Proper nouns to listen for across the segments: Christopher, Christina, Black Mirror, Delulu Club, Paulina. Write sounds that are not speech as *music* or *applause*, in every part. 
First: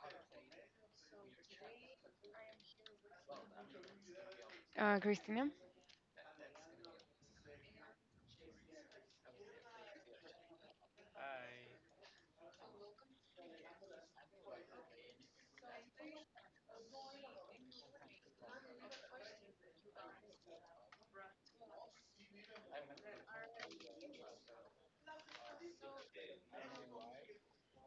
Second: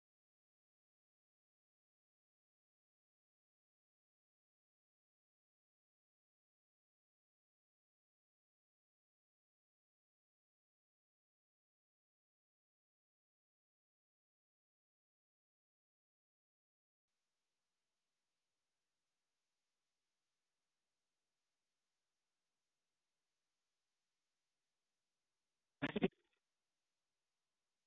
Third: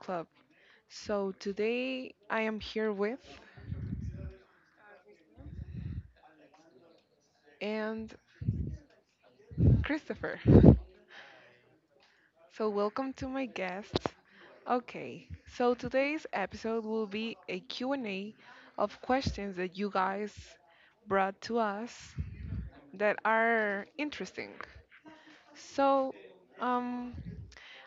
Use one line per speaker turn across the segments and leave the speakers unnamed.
Club. So, today I am here with
Uh, Christina,
and Christopher. So, welcome to my guests. Okay. So, today's episode will be a Q and A of questions that you guys brought to us that are interesting. So, um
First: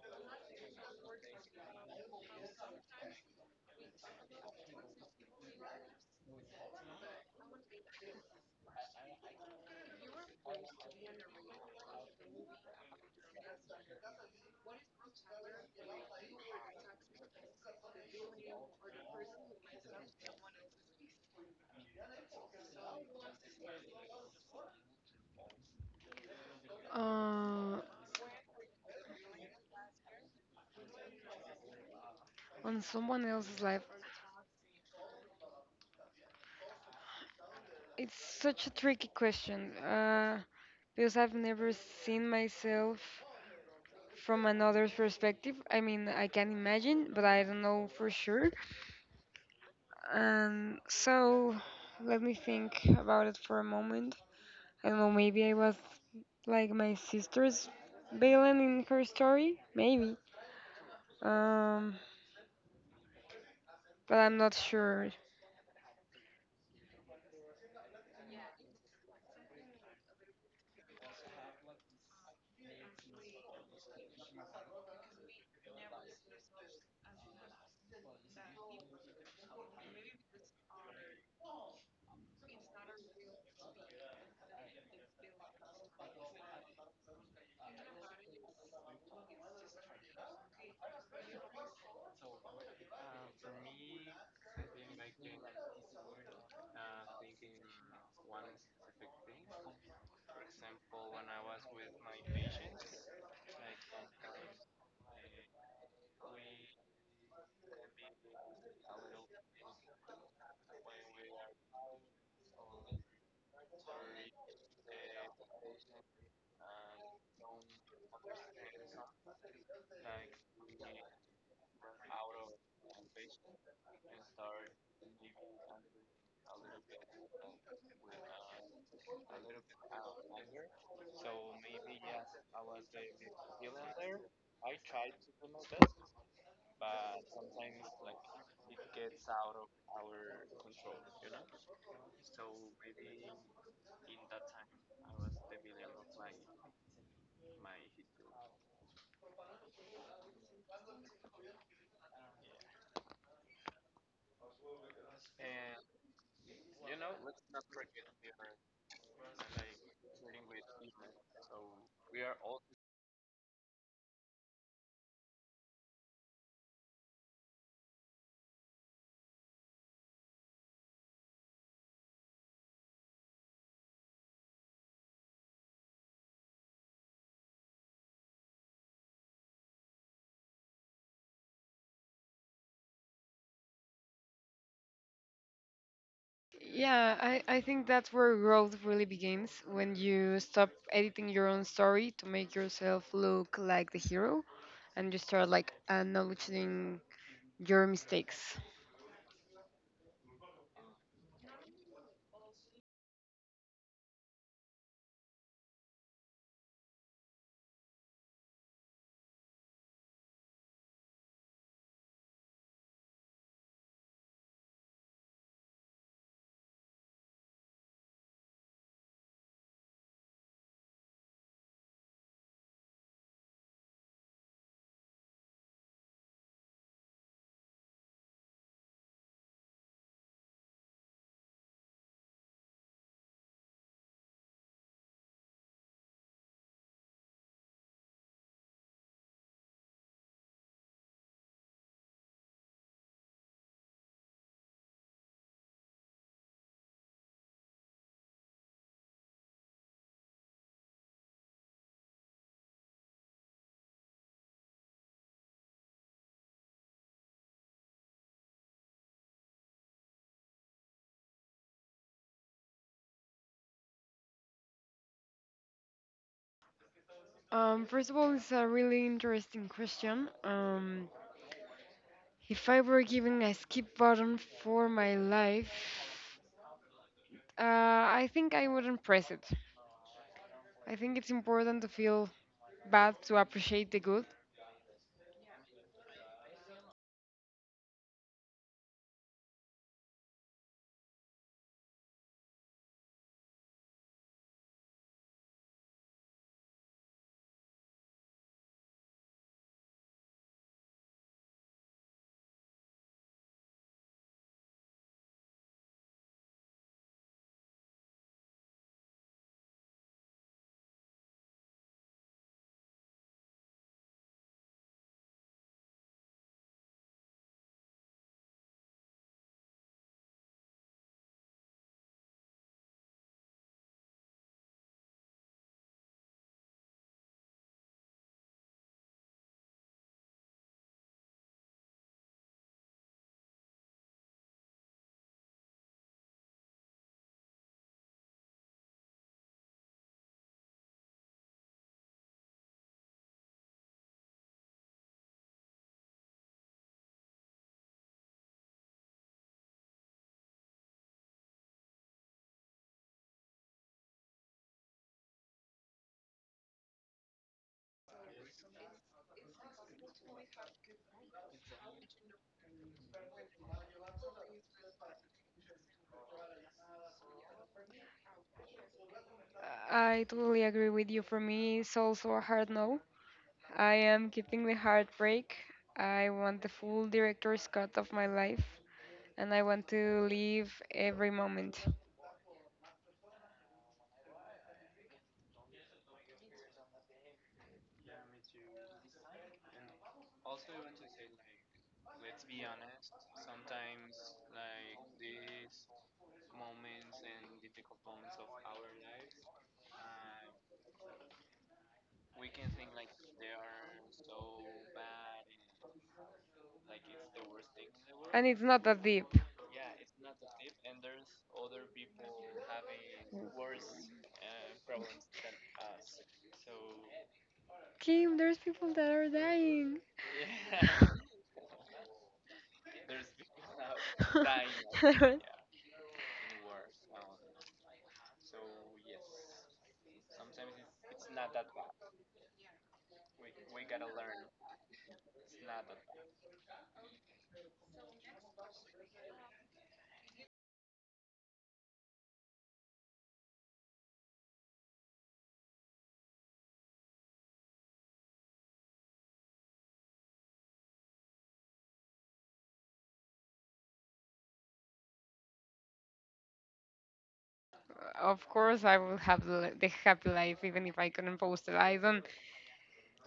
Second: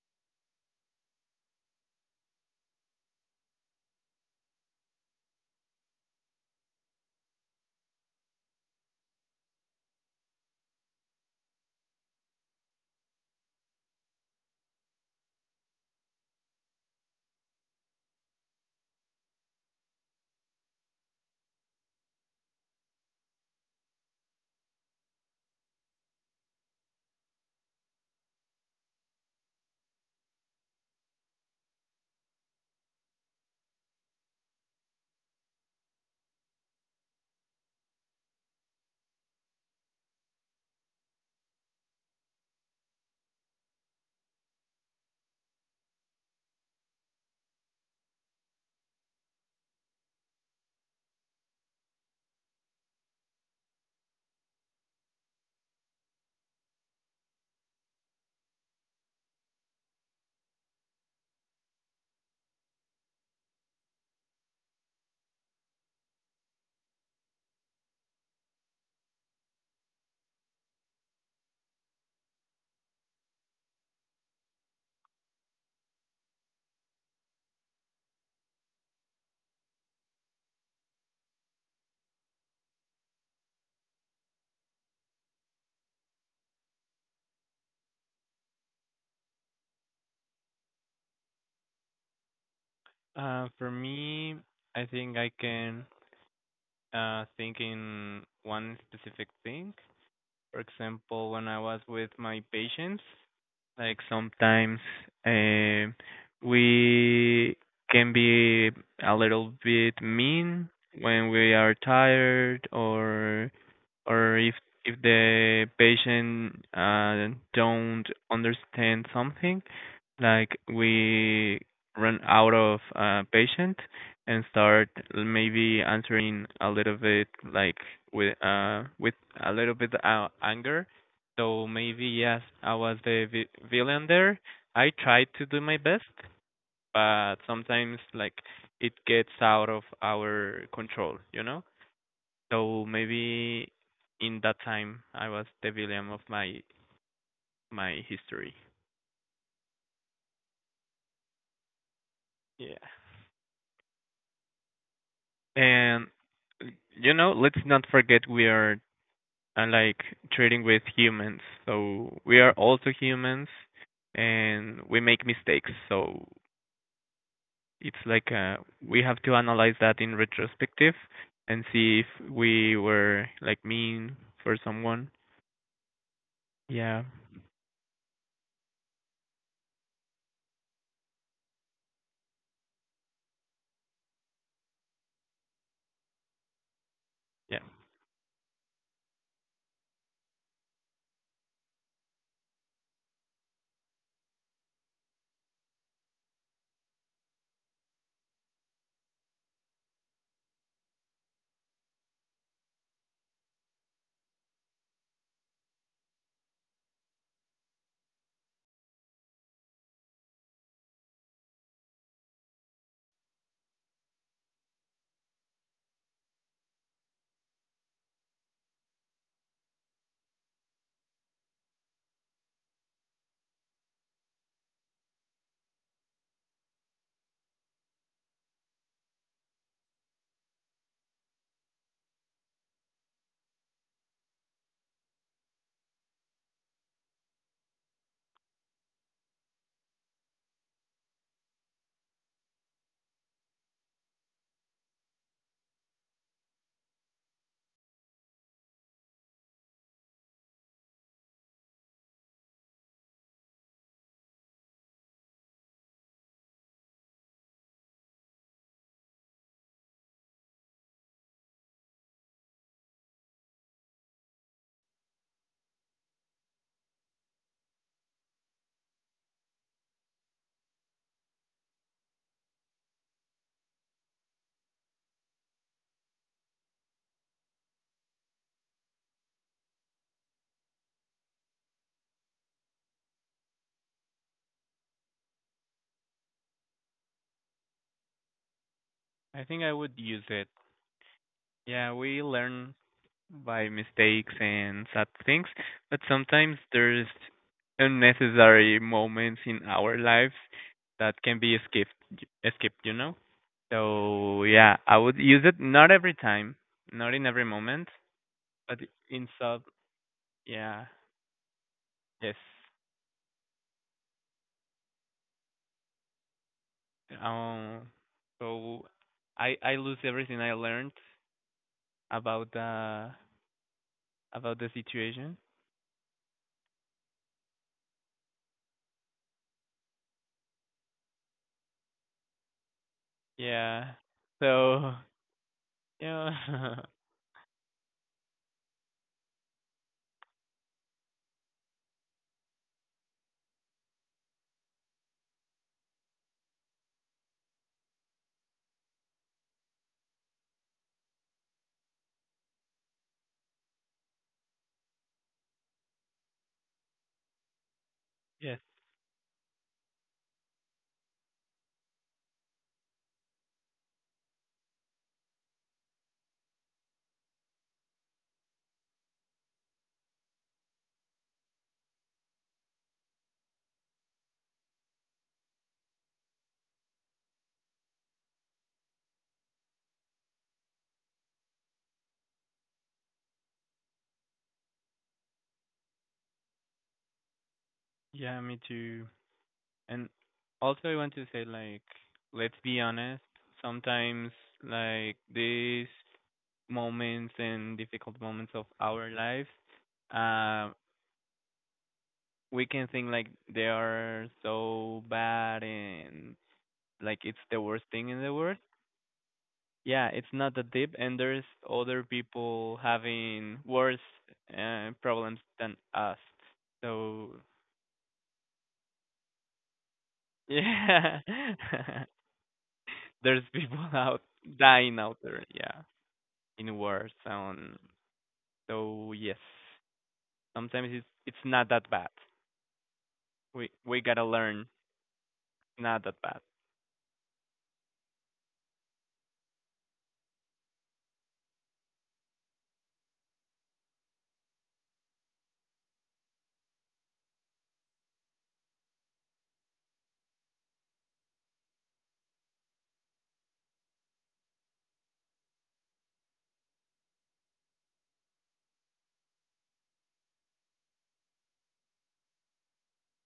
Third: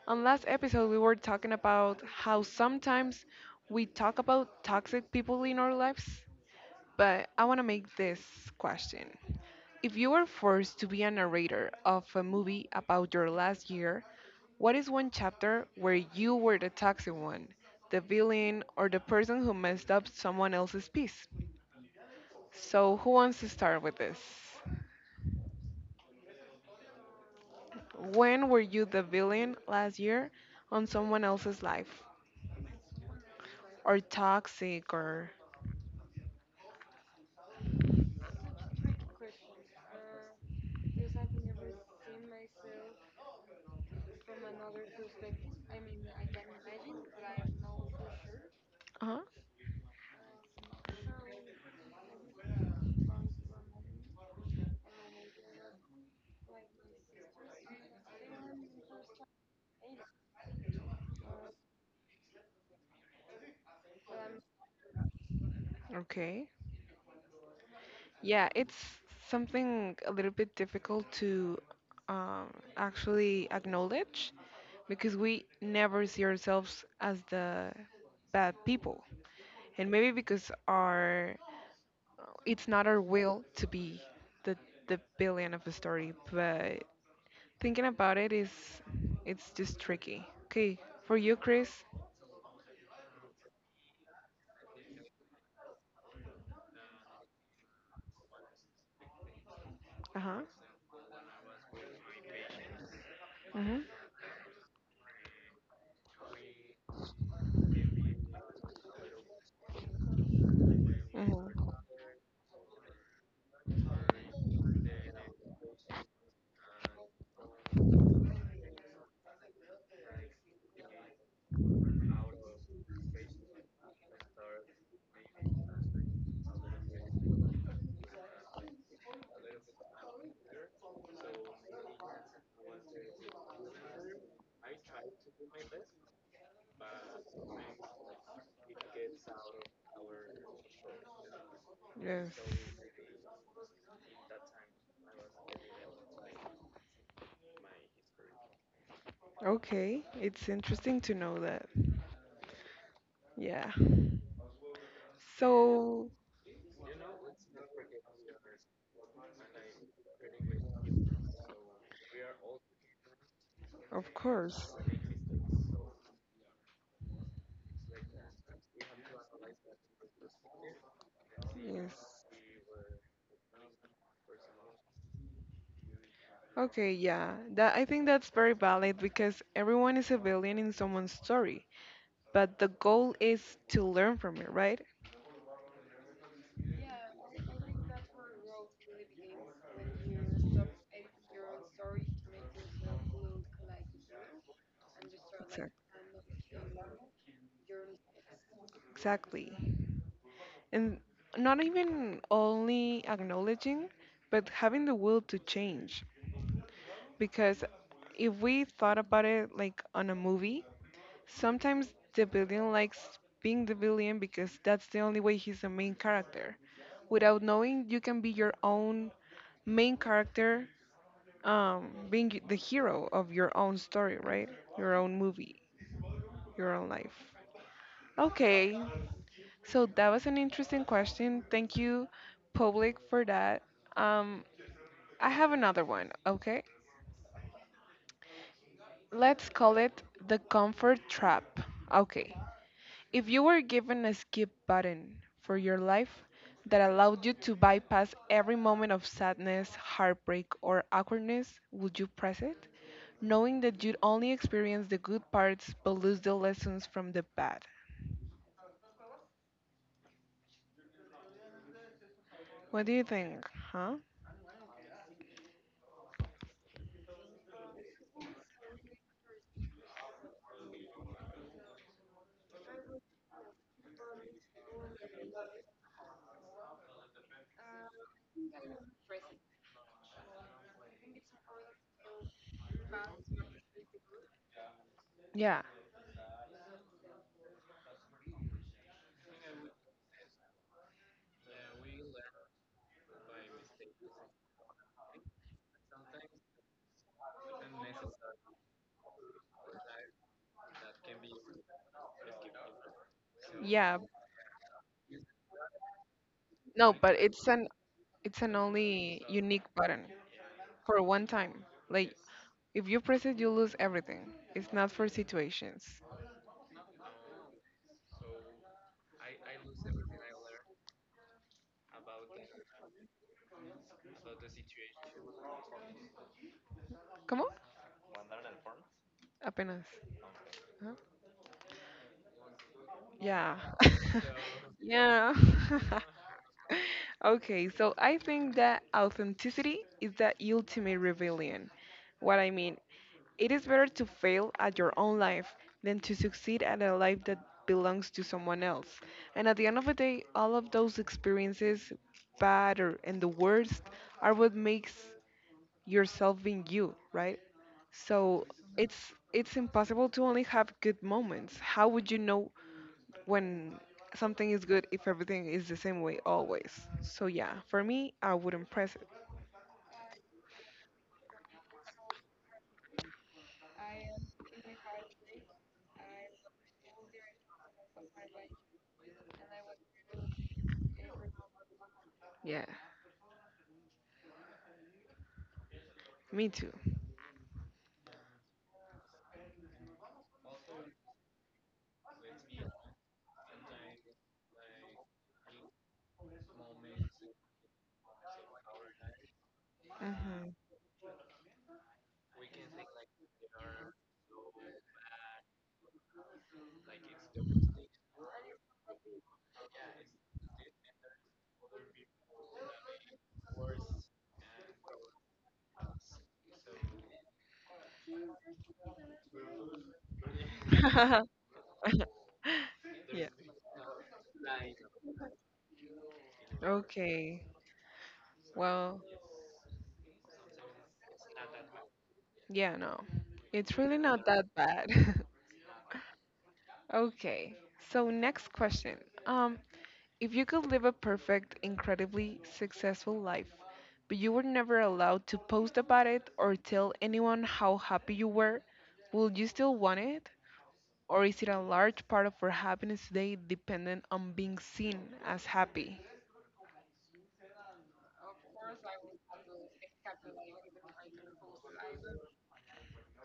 on last episode we were talking about how sometimes we talk about toxic people in our lives, but I want to make this question. If you were forced to be a narrator of a movie about your last year, what is one chapter where you were the toxic one, the villain, or the person who messed up someone else's piece? So, who wants to start with this?
uh,
When were you the villain last year on someone else's life?
on someone else's life,
Or toxic, or.
it's such a tricky question because I've never seen myself from another's perspective. I mean, I can imagine, but I don't know for sure.
Uh huh.
And so, let me think about it for a moment. I don't know, maybe I was like my sister's Balin in her story, maybe. Um, but I'm not sure.
Okay. Yeah, it's something a little bit difficult to um, actually acknowledge because we never see ourselves as the bad people. And maybe because our it's not our will to be the the villain of the story, but thinking about it is it's just tricky. Okay, for you, Chris.
For me, I think I can think in one specific thing.
Uh-huh.
For example, when I was with my patients,
Mhm.
like sometimes uh, we can be a little bit mean when we are
Mhm.
tired or if the patient don't understand something, like we run out of patient and start maybe answering a little bit like with a little bit anger. So maybe yes, I was the villain there. I tried to do my best, but sometimes like it gets out of our control, you know?
Yes.
So maybe in that time I was the villain of my history.
Okay, it's interesting to know that.
Yeah.
Yeah.
And
So,
you know, let's not forget we are like trading with humans. So we are also humans
of course.
and we make mistakes. So it's like we have to analyze that in retrospective and
Yes.
see if we were like mean for someone.
Okay,
Yeah.
yeah. That I think that's very valid because everyone is a villain in someone's story, but the goal is to learn from it, right?
Yeah, I,
Yeah.
I think that's where growth really begins when you stop editing your own story to make yourself look like the hero and you start like
Exactly.
acknowledging your mistakes.
Exactly. And not even only acknowledging, but having the will to change because if we thought about it like on a movie, sometimes the villain likes being the villain because that's the only way he's the main character. Without knowing, you can be your own main character, being the hero of your own story, right? Your own movie, your own life. Okay, so that was an interesting question. Thank you, public, for that. Um, I have another one, okay? Let's call it the comfort trap. Okay. If you were given a skip button for your life that allowed you to bypass every moment of sadness, heartbreak, or awkwardness, would you press it? Knowing that you'd only experience the good parts but lose the lessons from the bad. What do you think? Huh?
First of all, it's a really interesting question. If I were given a skip button for my life, I think I wouldn't press it. I think it's important to feel bad to appreciate the good.
Yeah.
I think I would use it. Yeah, we learn by mistakes and sad things, but sometimes there's unnecessary moments in our lives that can be skipped, you know?
Yeah.
So yeah, I would use it not every time,
No,
not
but
in every moment,
it's an
but
only
in sub.
unique button
Yeah,
for one time. Like
yes.
if you press it you lose everything. It's not for situations.
Um, so I lose everything I learned about the situation.
Come on? Apenas. Huh? Yeah.
Yeah.
*laughs*
So
Yeah.
*laughs*
*laughs*
yeah. *laughs*
Okay, so I think that authenticity is the ultimate rebellion. What I mean, it is better to fail at your own life than to succeed at a life that belongs to someone else. And at the end of the day, all of those experiences, bad or and the worst, are what makes yourself being you, right? So
Yes.
it's it's impossible to only have good moments. How would you know when something is good if everything is the same way always. So yeah, for me, I wouldn't press it.
I totally agree with you. For me, it's also a hard no. I am keeping the heartbreak. I want the full director's cut of my life, and I want to live every moment.
Yeah, me too.
Yeah, me too. And also I want to say like let's be honest, sometimes like these moments and difficult moments of our lives,
Hmm.
uh we can think like they are so bad and like it's the worst thing in the
And
world.
it's not that deep.
Yeah, it's not that deep and there's other people having worse problems than us. So
Kim, there's people that are dying.
*laughs* yeah. *laughs*
*laughs* Yeah.
There's people *laughs* out dying out
*laughs*
there, yeah, in wars.
Okay.
Um,
Well,
so yes, sometimes it's not that bad.
yeah, no.
We
It's really
we gotta
not that
learn
bad.
not that bad.
*laughs* Okay. So next question. Um If you could live a perfect, incredibly successful life, but you were never allowed to post about it or tell anyone how happy you were, would you still want it? Or is it a large part of our happiness today dependent on being seen as happy?
Of course, I will have the happy life even if I couldn't post it. I don't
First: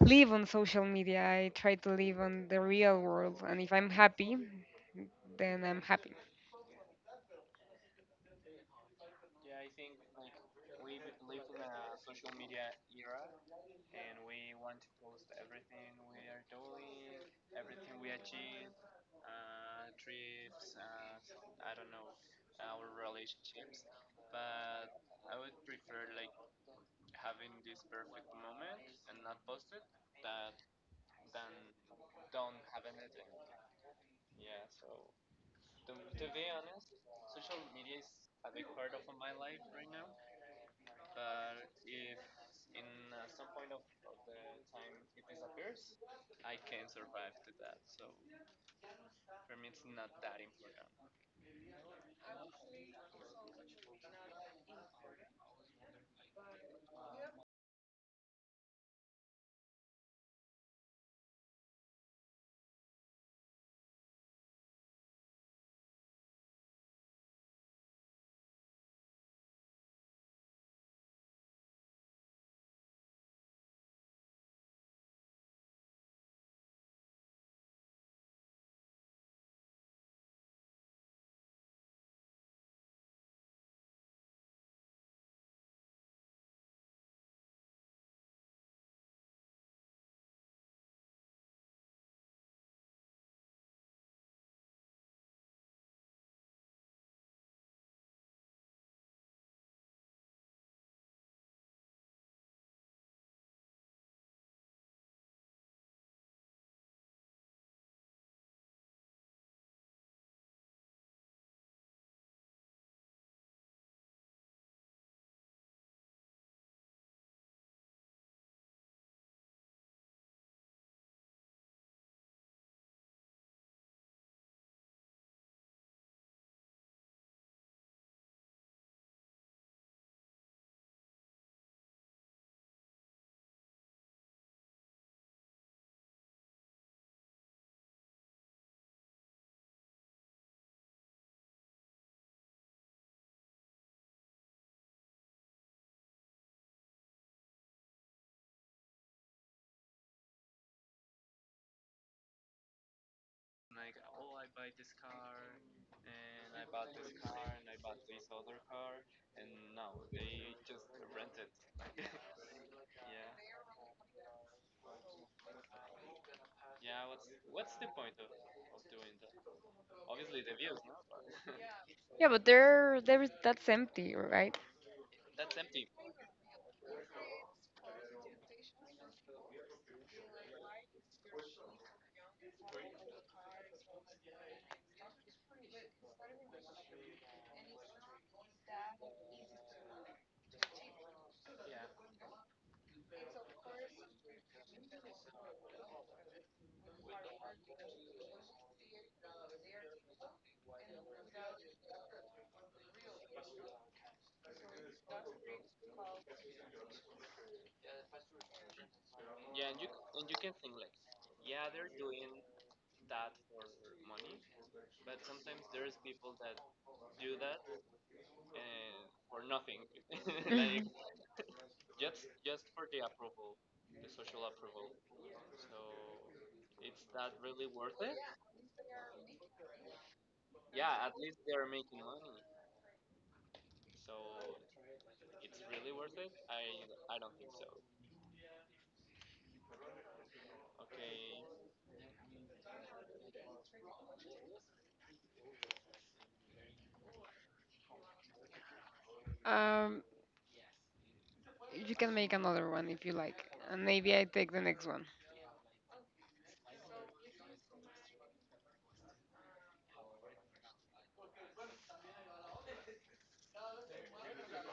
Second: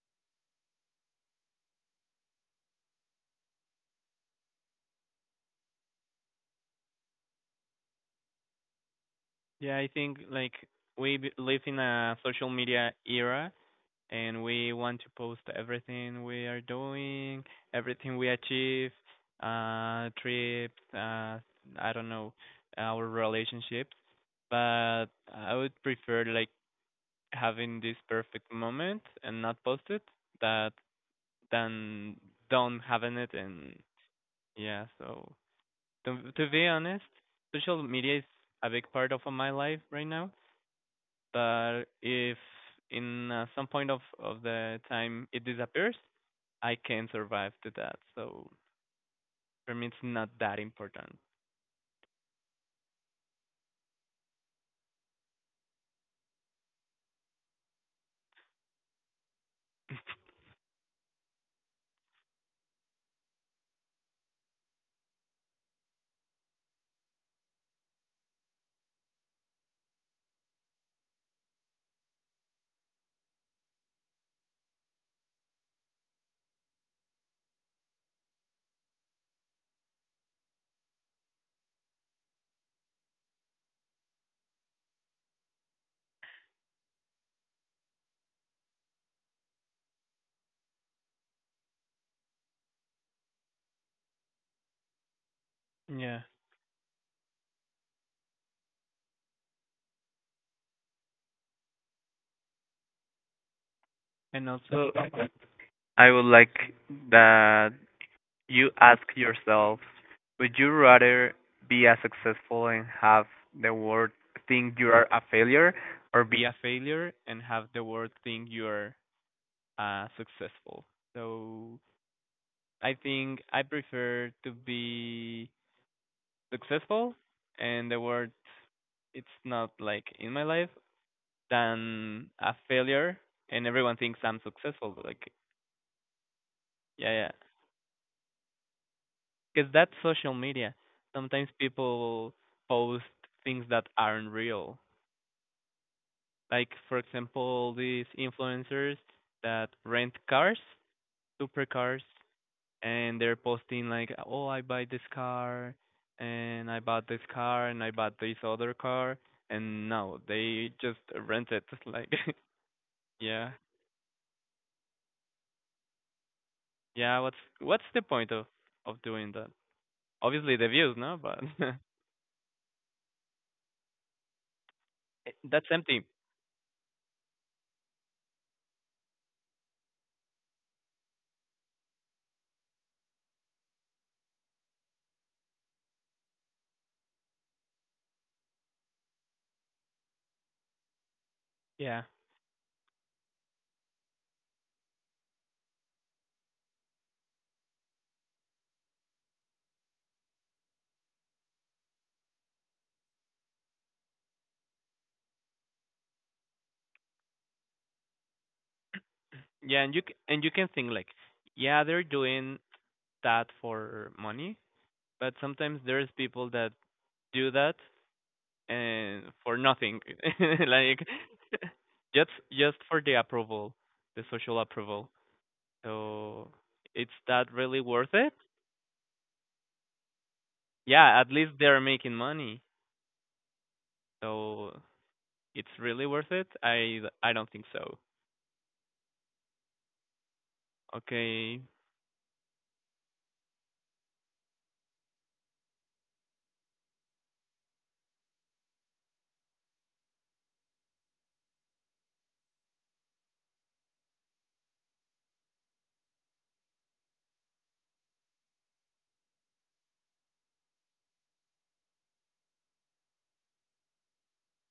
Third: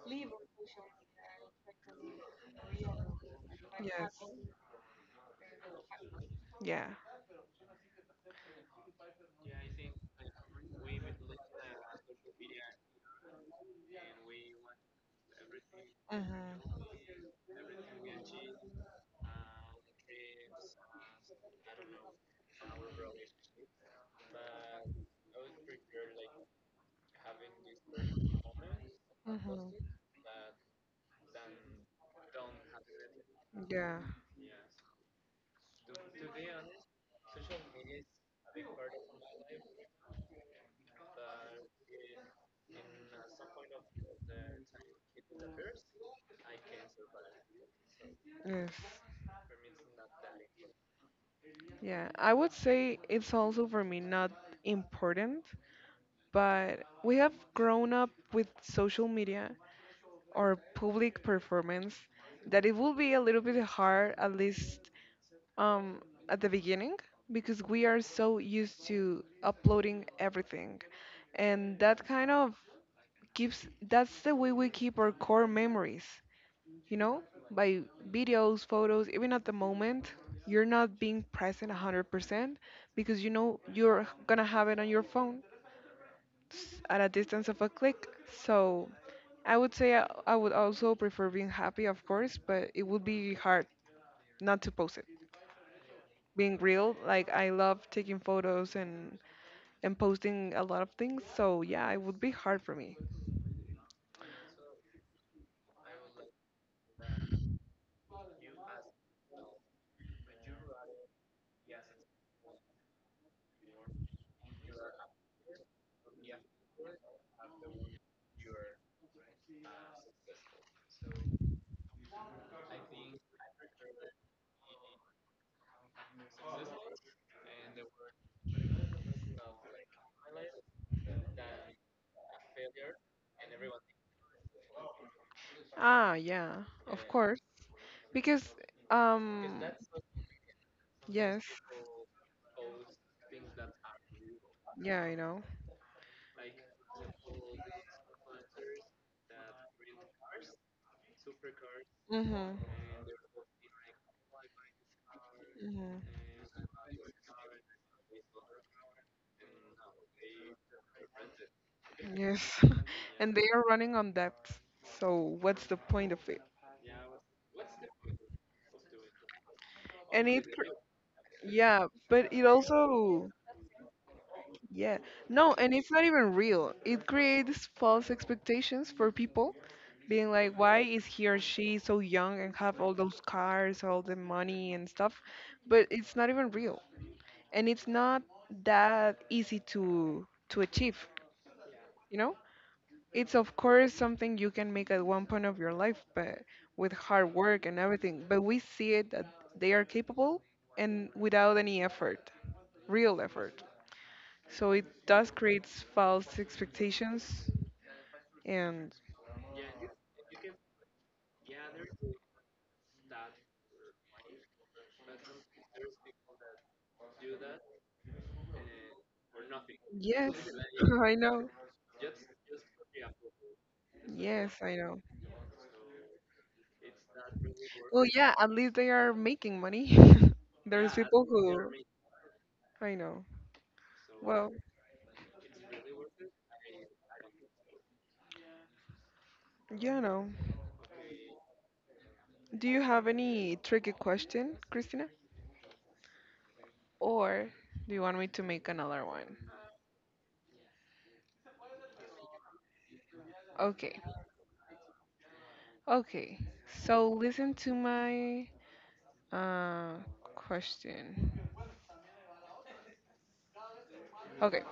live on social media. I try to live on the real world, and if I'm
Yes.
happy, then I'm happy.
Yeah.
Yeah, I think like we live in a social media era and we want to post everything we are
Mhm.
doing, everything we achieve, trips, I don't know, our relationships. But I would prefer like having this perfect moment and not post
Mhm.
it that than don't having it and
Yeah.
yeah, so to be honest, social media is a big part of my life right now, but if in some point of the time it disappears, I can survive to that, so
Yes.
for me it's not that important.
Yeah. I would say it's also for me not important, but we have grown up with social media or public performance that it will be a little bit hard at least, um, at the beginning because we are so used to uploading everything and that kind of keeps that's the way we keep our core memories, you know, by videos, photos, even at the moment you're not being present 100% because you know you're gonna have it on your phone at a distance of a click. So I would say I would also prefer being happy, of course, but it would be hard not to post it.
Yeah,
Being real, like I love taking photos and posting a lot of things, so yeah, it would be hard for me.
and also, so I would like that. You ask yourself, would you rather be a successful and have the world think you are a failure, or be a failure and have the world think you are successful? So I think I prefer to be successful and the world it's not like in my life than a failure and everyone thinks I'm successful. But like
Ah, yeah, of
yeah, yeah,
course, because um,
because that's social media.
yes,
Sometimes people post things that aren't real.
yeah, I know.
Like, for example, these influencers that rent cars, supercars,
Mhm.
and they're posting like, "Oh, I buy this car,
Mhm.
and I bought this car, and I bought this other car," and no, they just rent it. *laughs* Like,
Yes. *laughs*
*laughs*
And they
yeah,
are running on debts. So what's the point of it?
yeah. What's the point of doing that?
And it,
Obviously, the views, no, but *laughs*
yeah,
Yeah,
but
but
it
there is
also,
that's empty, right?
yeah. No,
that's
and it's
empty.
not even real. It creates false expectations for people, being like, why is he or she so young and have all those cars, all the money and stuff? But it's not even real. And it's not that easy to achieve,
Yeah.
you know? It's of course something you can make at one point of your life, but with hard work and everything. But we see it that they are capable and without any effort, real effort. So it does create false expectations. And
Yeah, and you can think like, yeah, they're doing that for money, but sometimes there's people that do that and for nothing,
yes,
*laughs* like
*laughs*
*laughs*
I know.
*laughs* just for the approval, the
Yes,
social
I know.
approval. So it's that really
Well,
worth it?
yeah, at least they are making money. *laughs* There's
Yeah,
people
at least
who,
they're making money.
I know. Well,
So it's really worth it? I don't think so.
yeah, no.
Okay.
Do you have any tricky question, Christina? Or do you want me to make another one?
*laughs* um, you can make another one if you like, and
Okay.
maybe I take the next one.
Okay. So listen to my uh question. Okay.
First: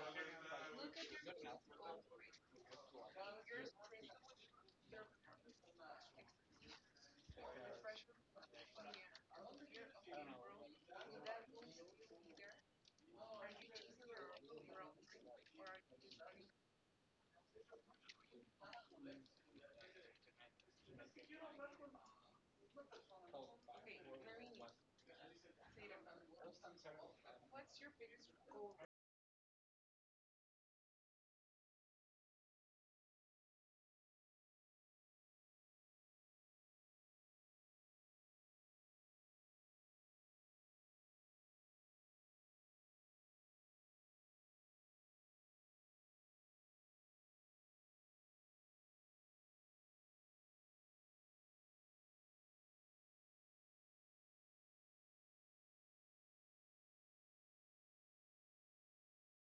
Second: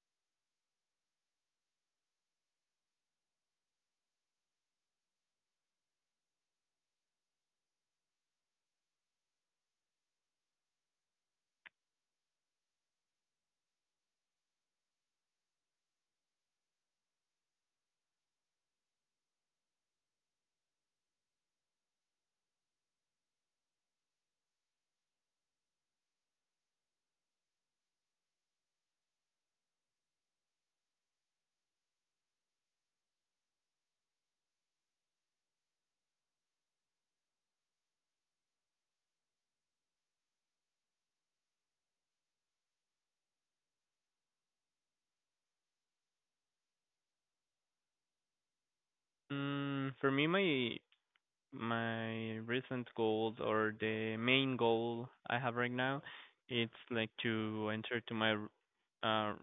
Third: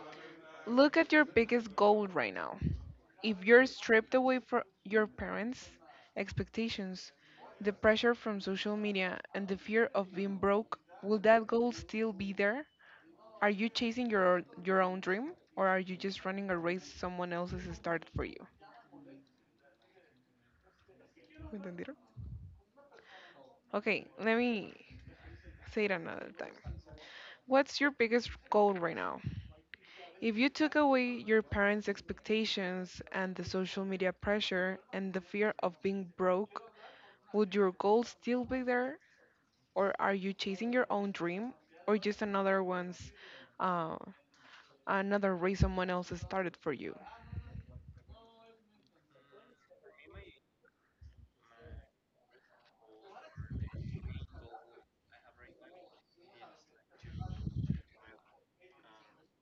Look at your biggest goal right now. If you're stripped away from your parents' expectations, the pressure from social media, and the fear of being broke, will that goal still be there? Are you chasing your own dream, or are you just running a race someone else has started for you? ¿Me entendieron? Okay, let me say it another time. What's your biggest goal right now? If you took away your parents' expectations and the social media pressure and the fear of being broke, would your goal still be there? Or are you chasing your own dream or just another one's, uh, another reason someone else has started for you?
Mm, for me, my recent goals or the main goal I have right now, it's like to enter to my r- uh,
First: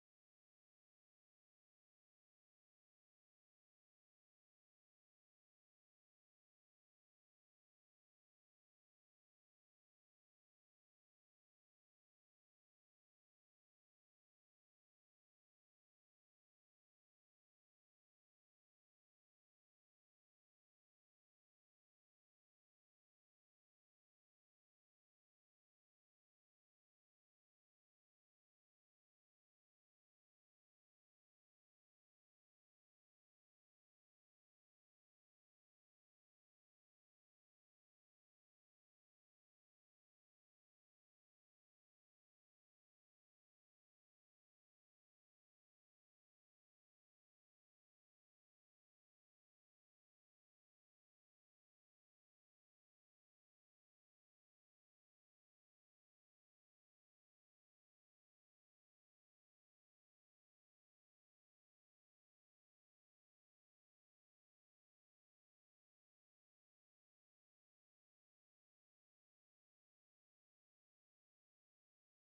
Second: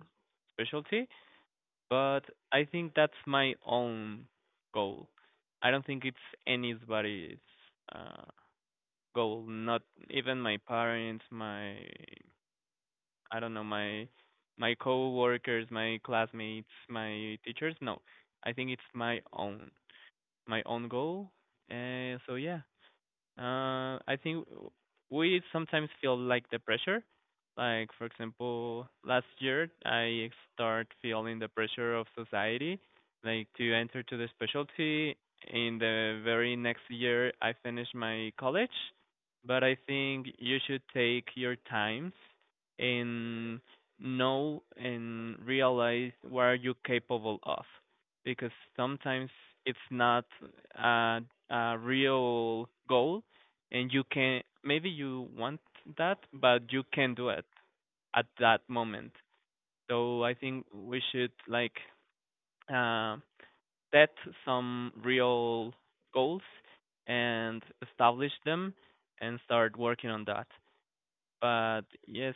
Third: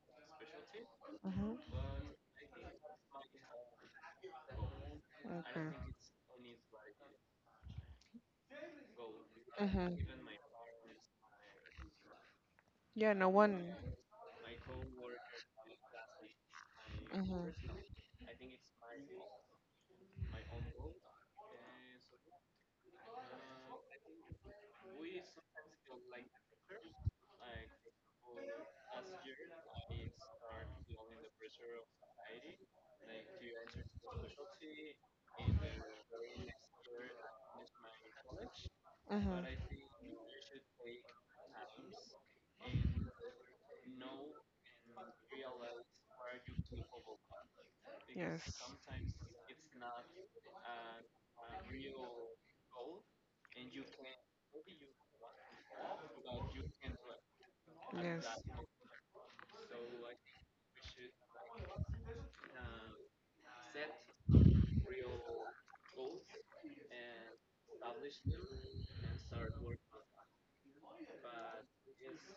specialty,
Mhm.
but I think that's my own goal.
Okay.
I don't think it's anybody's uh, goal. Not
Hmm.
even my parents, my
Yeah, no
I don't know
one.
my coworkers, my classmates,
Hmm.
my
Hmm.
teachers. No, I think it's my own goal. So yeah. I think we sometimes feel like the pressure. Like for example, last year I start feeling the pressure of society, like to enter to the specialty. In the very next year, I finish my college, but I think you should take your times and know and realize what are you capable of,
Yes.
because sometimes it's not a, a real goal, and you can maybe you want that but you can do it
Yes.
at that moment. So I think we should like uh, set some real goals and establish them and start working on that. But yes,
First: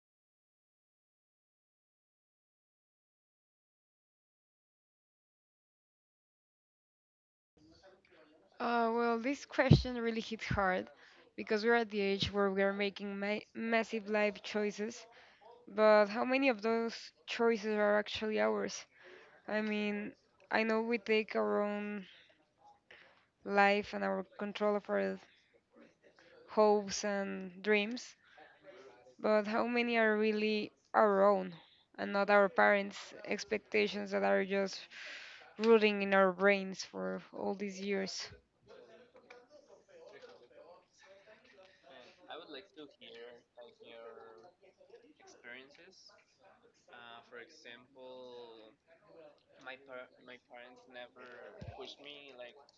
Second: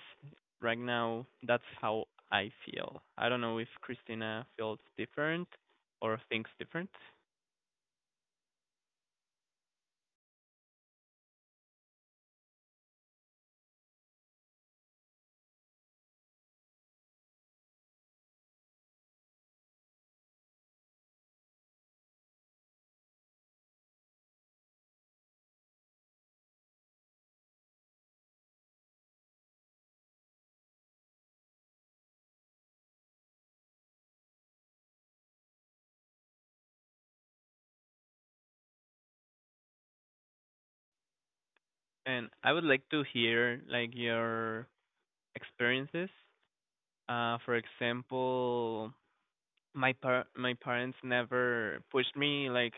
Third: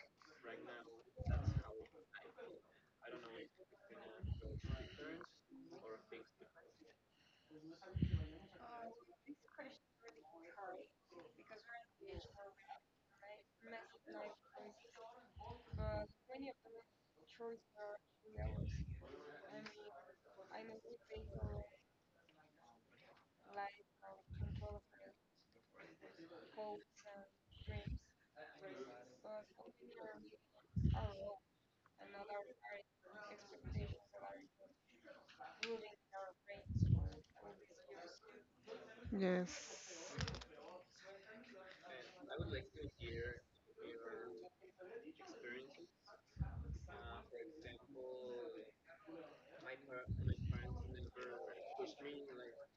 right now that's how I feel. I don't know if Christina feels different or thinks different,
Well, this question really hit hard because we're at the age where we are making massive life choices, but how many of those choices are actually ours? I mean, I know we take our own life and our control of our hopes and dreams, but how many are really our own and not our parents' expectations that are just rooting in our brains for all these years.
Yes.
and I would like to hear like your experiences. For example, my parents never pushed me like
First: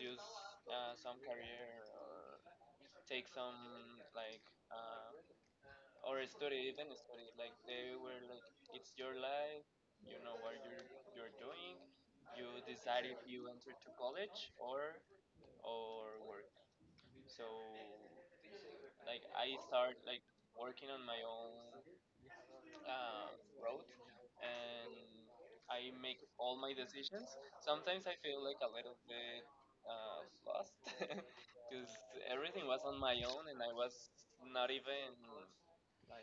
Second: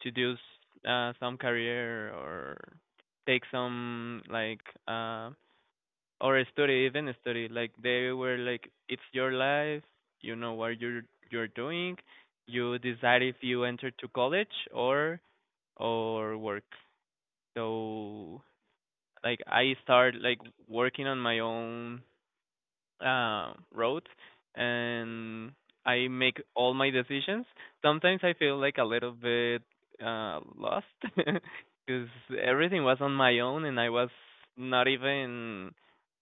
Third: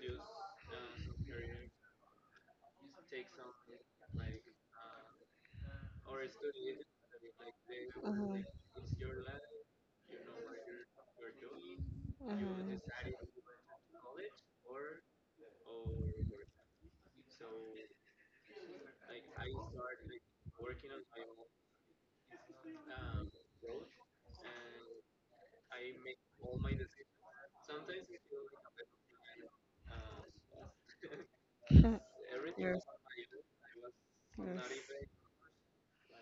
to do s some career or take some like or study even study, like they were
Hmm.
like it's your life, you know what you're doing. You decide
Hmm.
if you enter to college or work. So like I start like working on my own road, and I make all my decisions. Sometimes I feel like a little bit lost *laughs* because
*laughs* Yes.
everything was on my own and I was not
Yes.
even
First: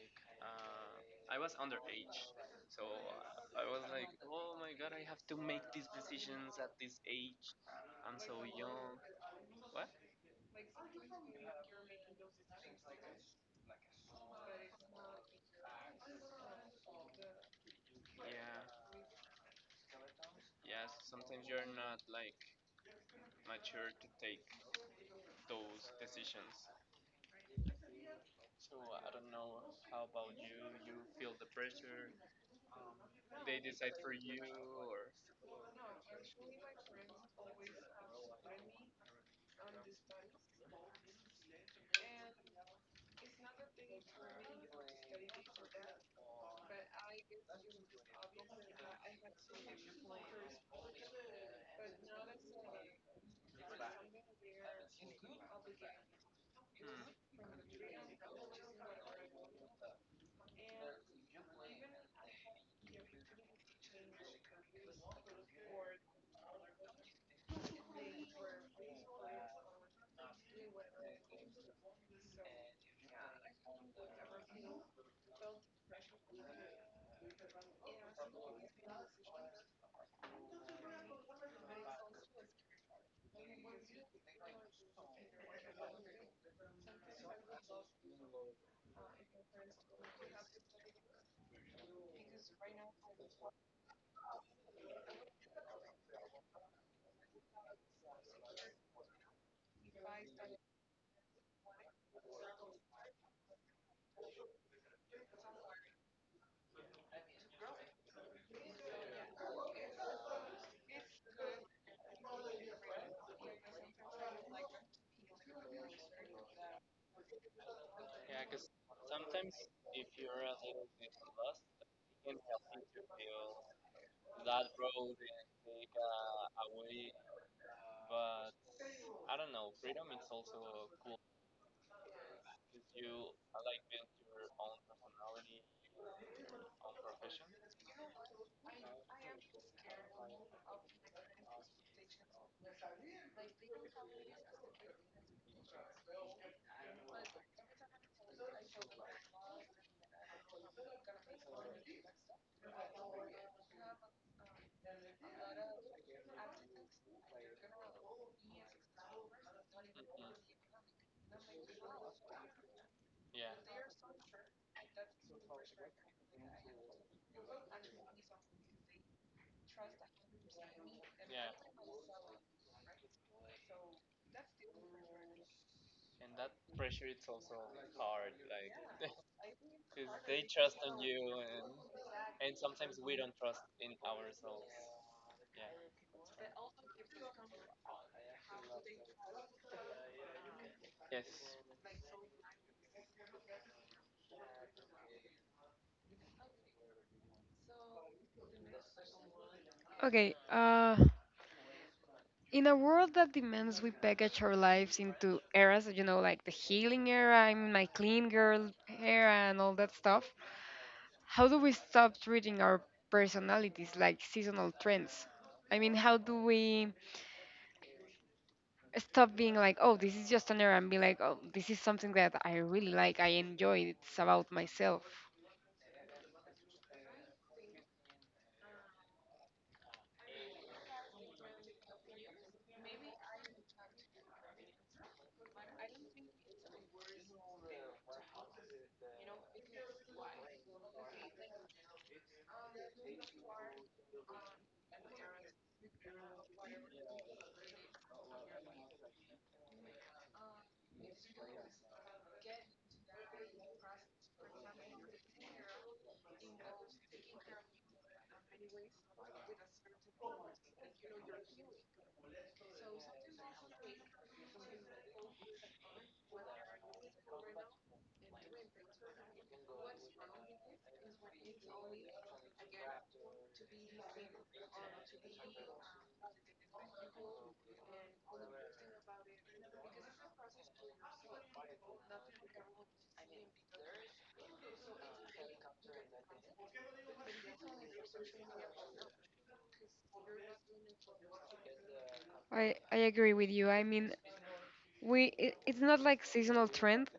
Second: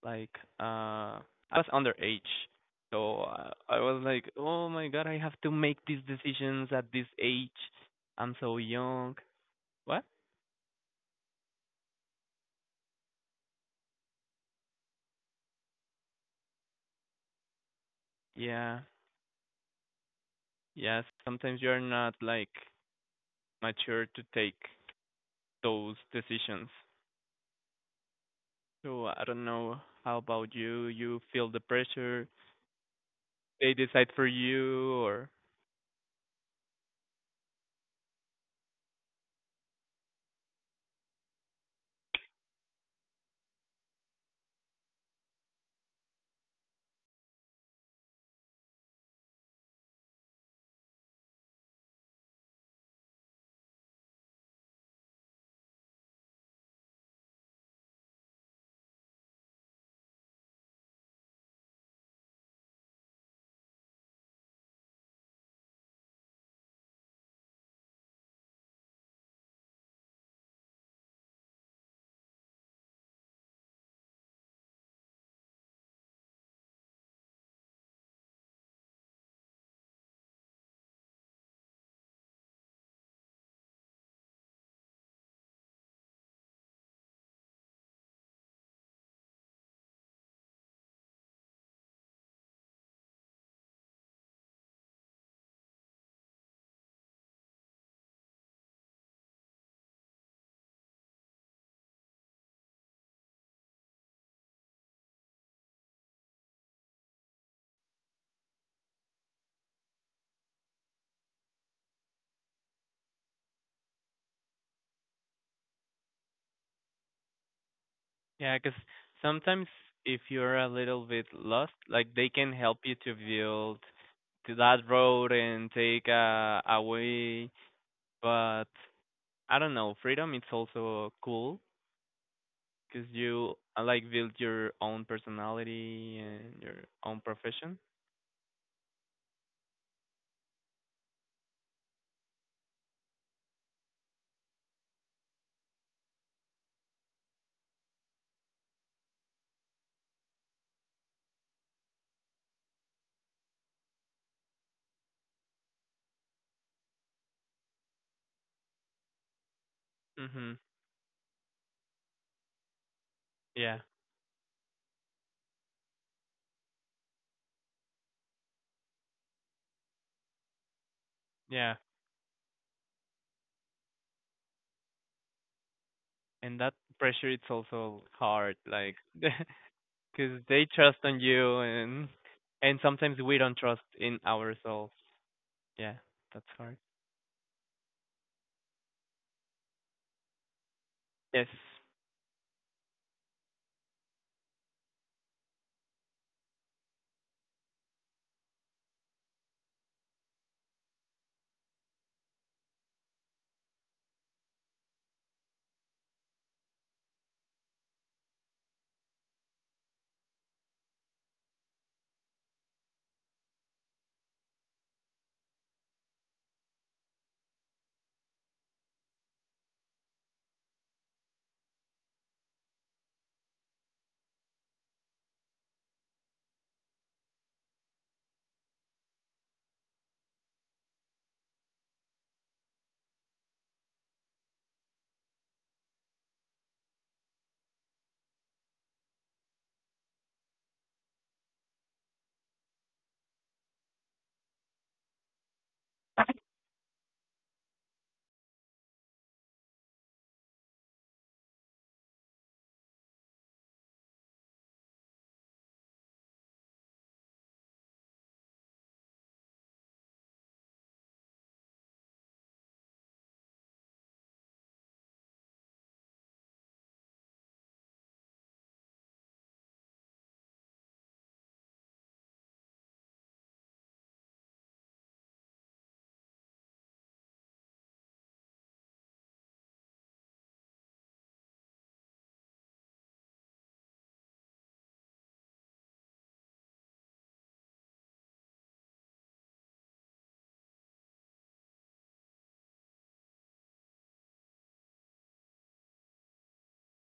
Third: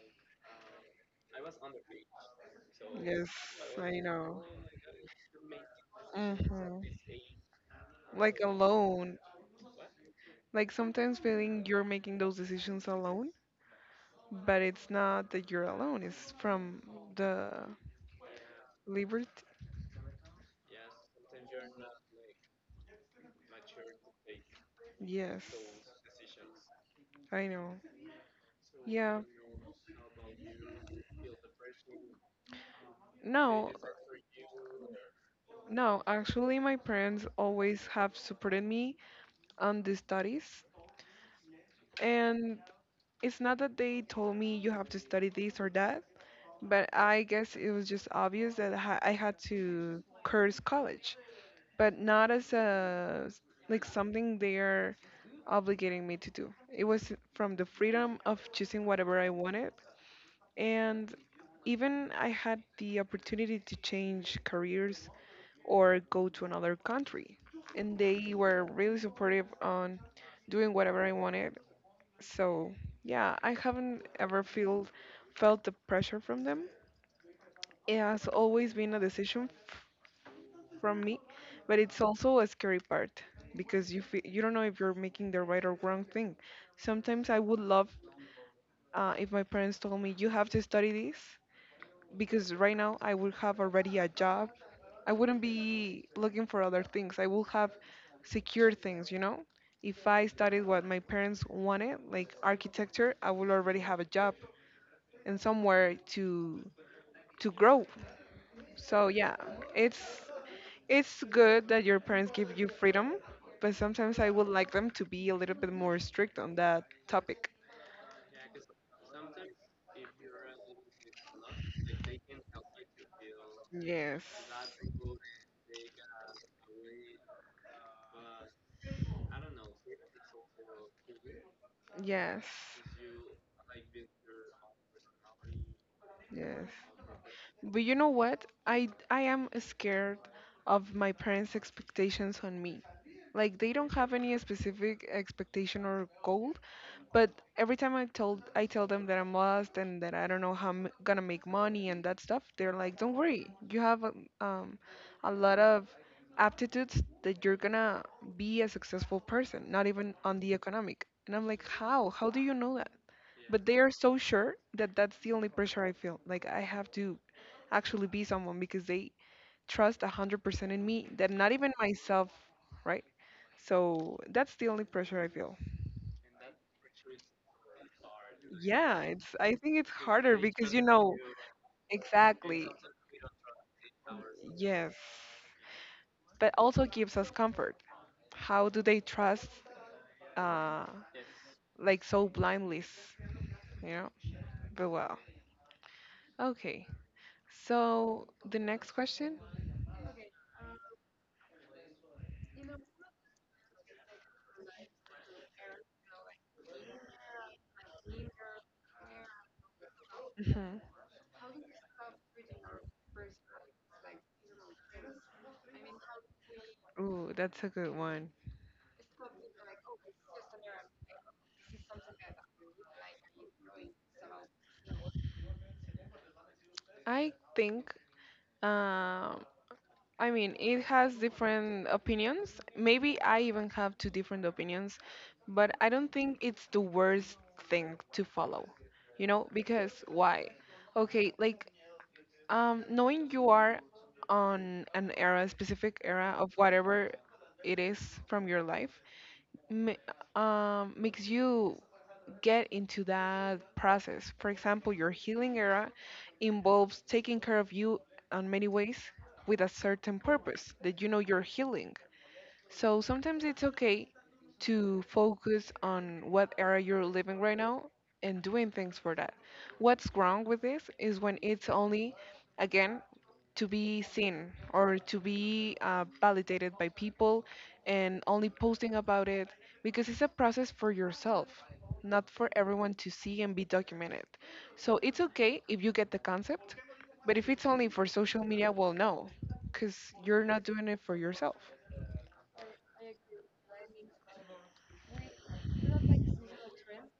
like I was underage. So
Yes,
uh, I was like,
know.
oh my god, I have to make these decisions
Hmm.
at this age. I'm
Like
so young.
alone.
What?
Like sometimes feeling you're making those decisions alone, but it's not that you're alone, it's from the
Yeah.
liberty.
Yeah. Sometimes you're not like mature to take
Yes,
those decisions.
I know.
So
Yeah.
I don't know. How about you? You feel the pressure?
No,
They decide for you, or
no, actually, my parents always have supported me on the studies, and it's not that they told me you have to study this or that, but I guess it was just obvious that I had to curse college, but not as like something they are obligating me to do. It was from the freedom of choosing whatever I wanted, and even I had the opportunity to change careers or go to another country, and they were really supportive on doing whatever I wanted, so yeah, I haven't ever feel felt the pressure from them. It has always been a decision from me, but it's also a scary part because you feel, you don't know if you're making the right or wrong thing. Sometimes I would love, if my parents told me you have to study this because right now I would have already a job. I wouldn't be looking for other things. I will have secure things, you know? If I studied what my parents wanted, like architecture, I would already have a job and somewhere to grow. So yeah, it's it's good that your parents give you freedom, but sometimes I would like them to be a little bit more strict on that topic.
yeah, because sometimes if you're a little bit lost, like they can help you to build
Yes.
to that road and take a way. But I don't know. Freedom it's also cool
Yes.
because you like build your own personality and
Yes.
your own profession.
But you know what? I am scared of my parents' expectations on me. Like they don't have any specific expectation or goal. But every time I tell them that I'm lost and that I don't know how I'm gonna make money and that stuff, they're like, "Don't worry, you have um, a lot of aptitudes that you're gonna be a successful person, not even on the
Mhm.
economic." And I'm like, "How? How do you know that?" But they
Yeah.
are so sure that that's the only pressure I feel. Like I have to actually be someone because they trust 100% in me that not even
Yeah.
myself, right? So that's the only pressure I feel.
And that pressure it's also hard. Like
Yeah, it's
*laughs*
I think it's harder
'Cause they
because you
trust
know
on you and
exactly.
and sometimes we don't trust in ourselves.
Yes.
Yeah, that's
But
hard.
also gives us comfort. How do they trust uh
Yes.
like so blindly, you know? But well. Okay. So the next question?
Okay, in a world that demands we package our lives into eras, you know, like the healing era, I'm my clean girl era, and all that stuff,
Hmm.
how do we stop treating our personalities like seasonal trends? I mean, how do we
Ooh, that's a good one.
stop being like, oh, this is just an era, and be like, oh, this is something that I really like, I enjoy, it's about myself?
I think um I mean, it has different opinions. Maybe I even have two different opinions, but I don't think it's the worst thing to follow. You know, because why? Okay, like knowing you are on an era, specific era of whatever it is from your life, ma- makes you get into that process. For example, your healing era involves taking care of you in many ways with a certain purpose that you know you're healing. So sometimes it's okay to focus on what area you're living right now and doing things for that. What's wrong with this is when it's only, again, to be seen or to be validated by people and only posting about it because it's a process for yourself, not for everyone to see and be documented. So it's okay if you get the concept, but if it's only for social media, well, no, because you're not doing it for yourself.
I agree with you. I mean, it's not like seasonal trend,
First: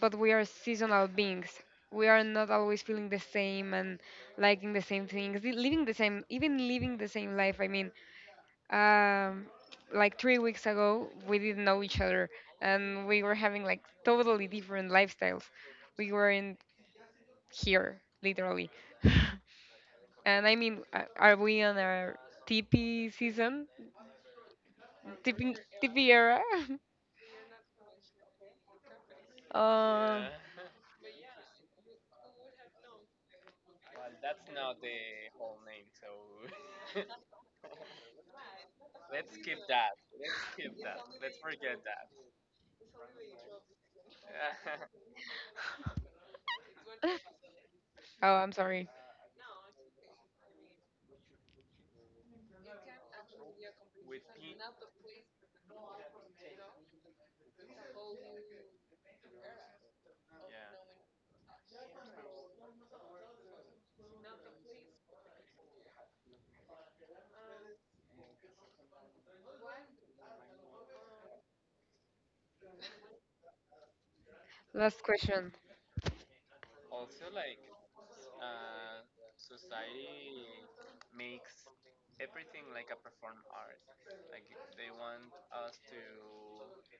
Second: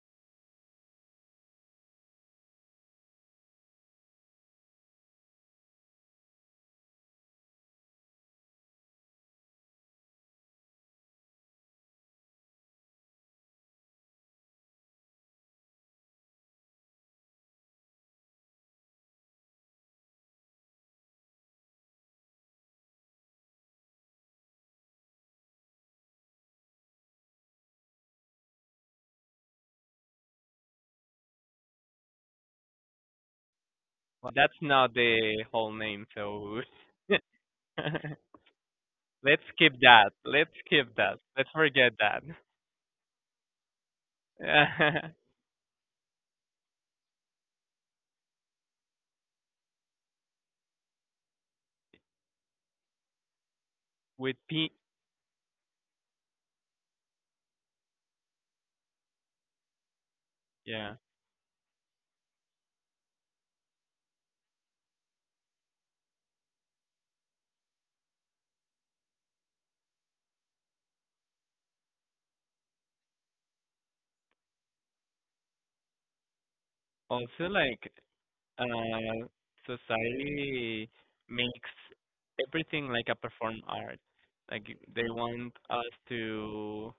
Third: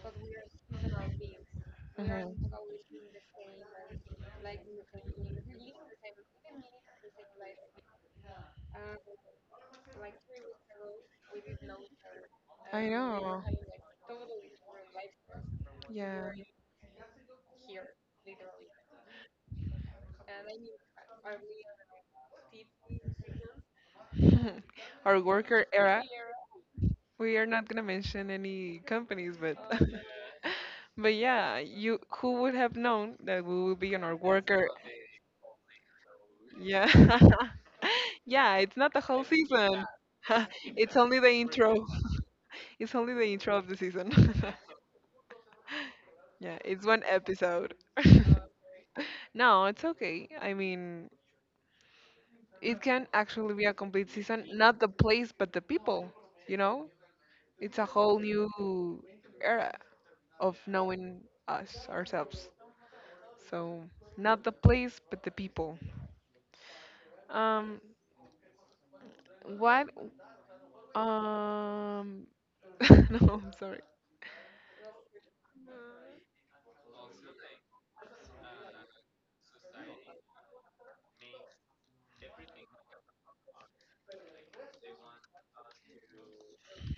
but we are seasonal beings. We are
Mhm.
not always feeling the same and liking the same things, living the same, even living the same life. I mean, um, like 3 weeks ago, we didn't know each other
I
and we were
know.
having like totally different lifestyles. We
Yeah.
weren't here, literally. *laughs* And I mean, are we on our TP season?
*laughs* Our
TP,
worker era.
TP era? *laughs*
We are not gonna mention any companies, but *laughs*
um,
but yeah, you who would have known that we will be on our
Well, that's
worker?
not the whole name, so
Yeah,
*laughs* let's
*laughs* yeah. It's not the whole
skip
season.
that. Let's
*laughs*
skip
It's only
that.
the
Let's
intro.
forget that.
It's only the intro of the season. *laughs*
*laughs*
Yeah, it's one episode.
*laughs* oh, I'm sorry.
*laughs* No, it's okay. I mean, it can actually be a complete
With
season,
P,
not the place, but the people, you know? It's a whole new era of
yeah.
knowing us, ourselves. So, not the place, but the people. Um, what? Um, *laughs* no, I'm sorry.
Last question.
Also, like uh, society makes everything like a perform art. Like they want us to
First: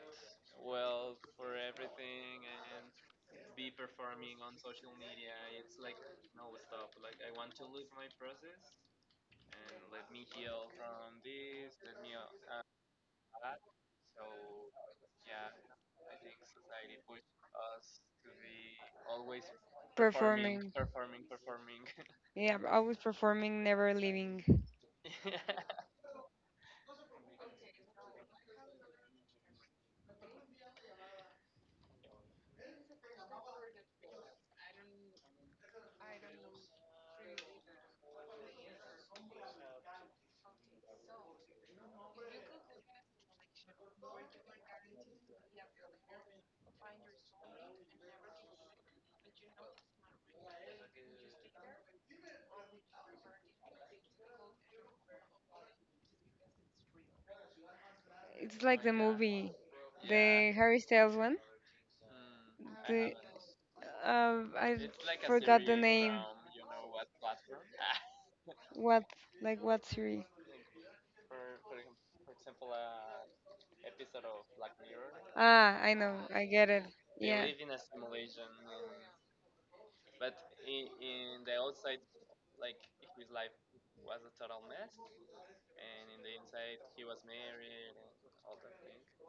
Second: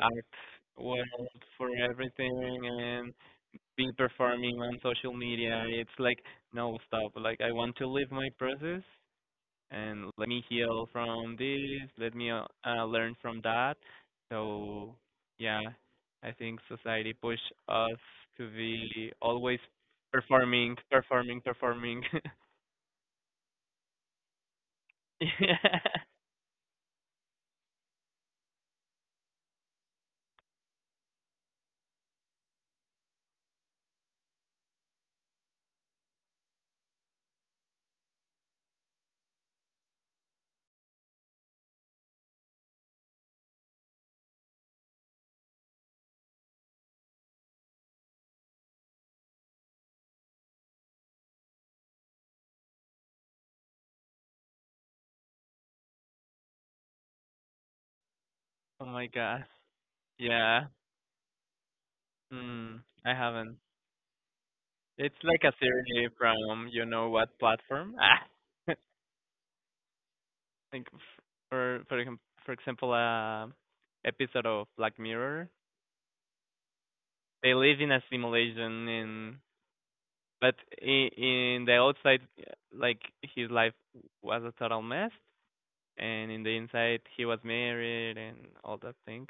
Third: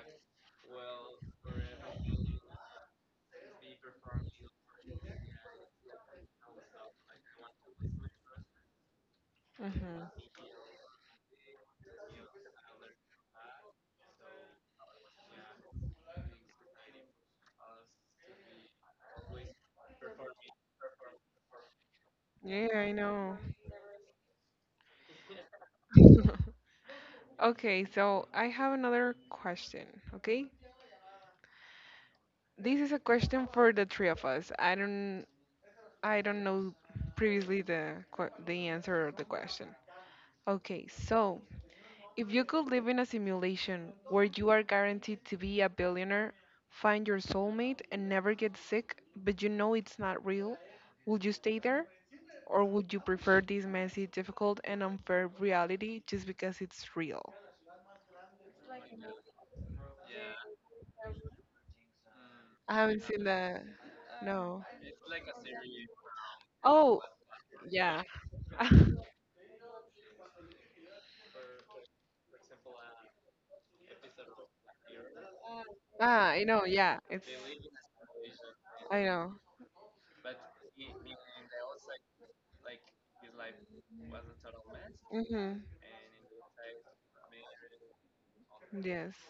act well for everything and be performing on social media. It's like no stop. Like I want to live my process and
Hmm.
let me heal from this, let me learn from that. So, yeah, I think society push us to be always
Performing.
performing, performing, performing. *laughs*
*laughs* Yeah,
Yeah, I
always
know.
performing, never leaving.
yeah.
*laughs* Okay, so I have another question, okay? This is a question for the three of us. I don't know previously the the answer of the question. Okay, so if you could live in a simulation where you are guaranteed to be a billionaire, find your soulmate, and never get sick, but you know it's not real, would you stay there? Or would you prefer this messy, difficult, and unfair reality just because it's real?
It's oh, like
Oh
the
my gosh.
movie, the
Yeah.
Harry Styles one,
I
Mm,
haven't
the,
I
seen
haven't.
that.
haven't
No.
It's
I
like a
forgot the
survey
name.
from you
Oh,
know what platform.
yeah. *laughs* Ah,
Ah.
*laughs* What, like what series?
*laughs* like for for exam- for example, episode of Black Mirror.
Ah, I know,
I
I
know,
get it.
yeah. It's.
Yeah.
They live in a simulation.
I know.
In But in the outside, like his life was a total mess,
Mm-hmm.
and in the inside, he was married and all that
Yes.
thing.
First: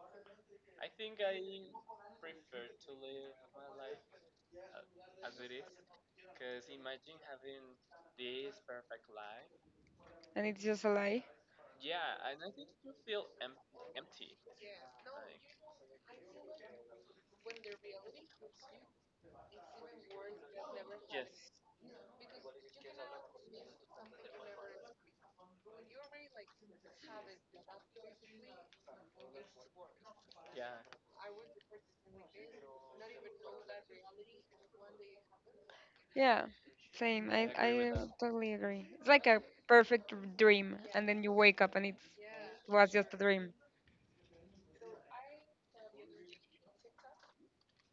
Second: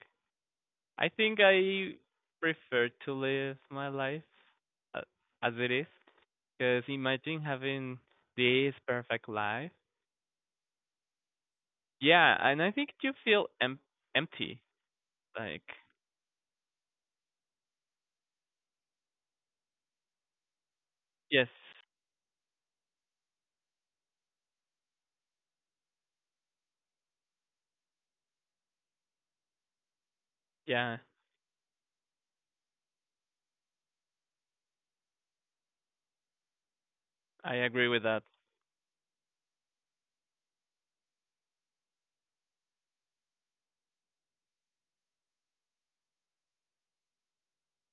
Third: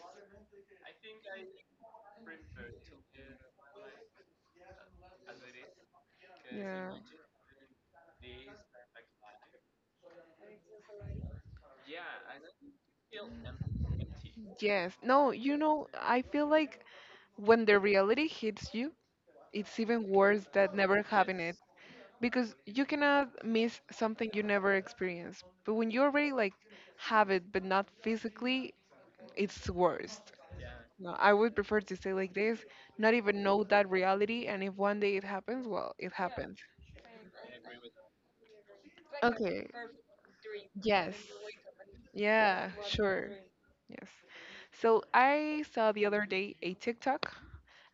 I think I prefer to live my life uh, as it is, because
Yeah.
imagine having this perfect life.
And it's just a lie.
Yeah, and I think you feel empty.
Yes. No, you
Like,
know, I feel like when the reality hits you, it's even worse than never having
yes,
it because you cannot miss something you never experienced. But when you already like have it but not physically, it's worst.
yeah,
No, I would prefer to stay like this, not even know that reality, and if one day it happens, well, it
Yeah,
happens.
same. i
I agree
i
with that.
totally agree. It's like a
Okay.
perfect dream, and
Yes.
then you wake up and it
Yeah,
was just a
sure.
dream.
Yes. So I saw the other day a TikTok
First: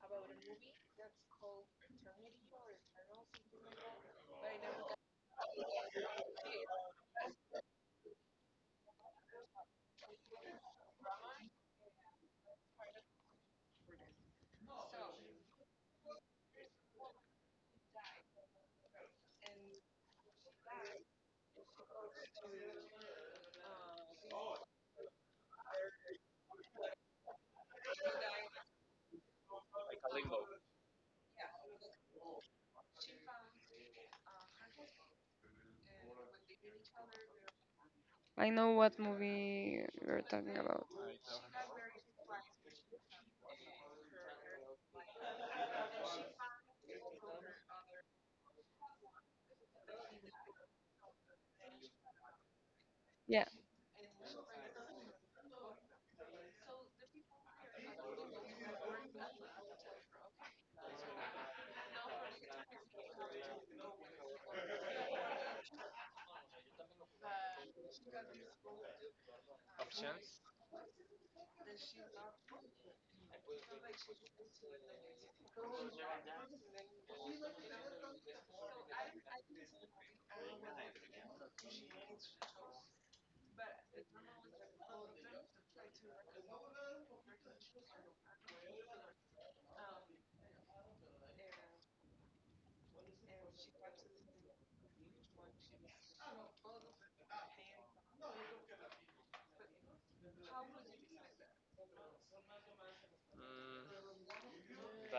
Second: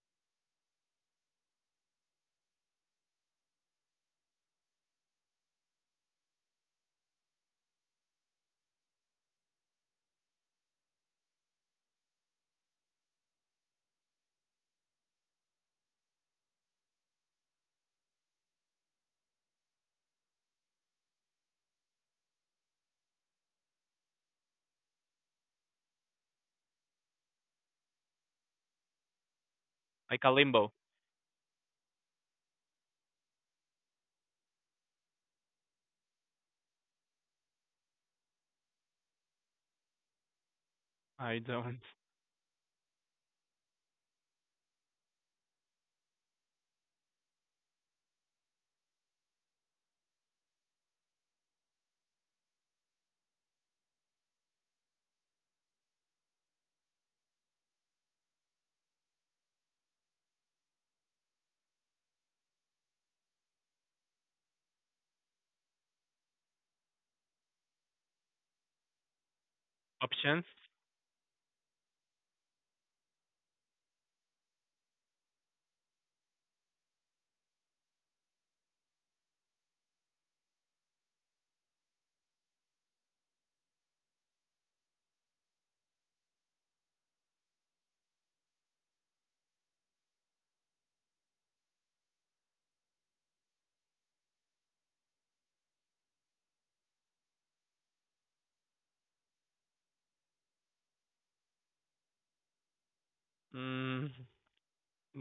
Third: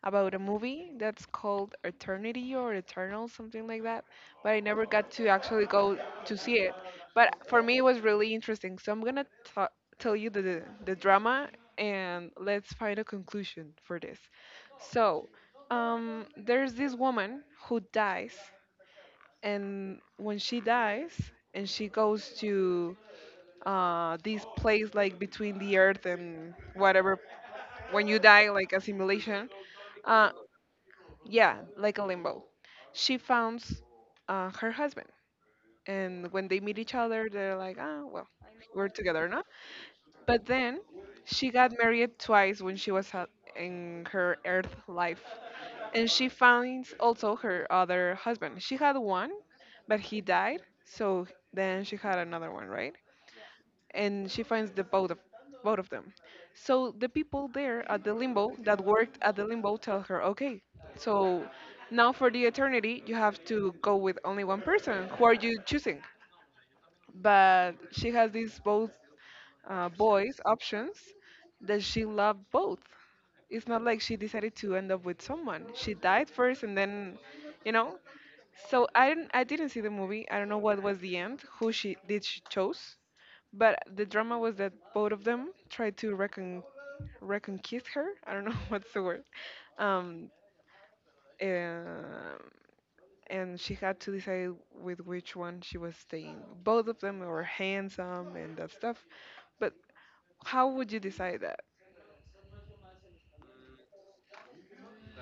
about a movie that's called Eternity or Eternal, something like that. But I never got to actually go to see it. But for me, it was really interesting. So I'm gonna tell you the drama, and let's find a conclusion for this. So, there's this woman who dies, and when she dies, and she goes to this place like between the earth and whatever when you die, like a simulation,
Like
uh,
a limbo.
yeah, like a limbo. She finds her husband, and when they meet each other, they're like, ah, well,
I know
we're
what
together now.
movie we're
But
talking
then
about.
I
she got
don't.
married twice when she was in her Earth life, and she finds also her other husband. She had one, but he died, so then she had another one, right?
Yeah,
And she finds the both of them. So the people there at the limbo that worked at the limbo tell her, okay, so now for the eternity you have to go with only one person. Who are you choosing? But she has these both boys
Options?
options that she loved both. It's not like she decided to end up with someone. She died first and then, you know. So I didn't see the movie. I don't know what was the end. Who she did she chose? But the drama was that both of them tried to reconquist her. I don't know *laughs* what's the word. Um, uh, and she had to decide with which one she was staying. Both of them were handsome and that stuff. But how would you decide that?
Mm,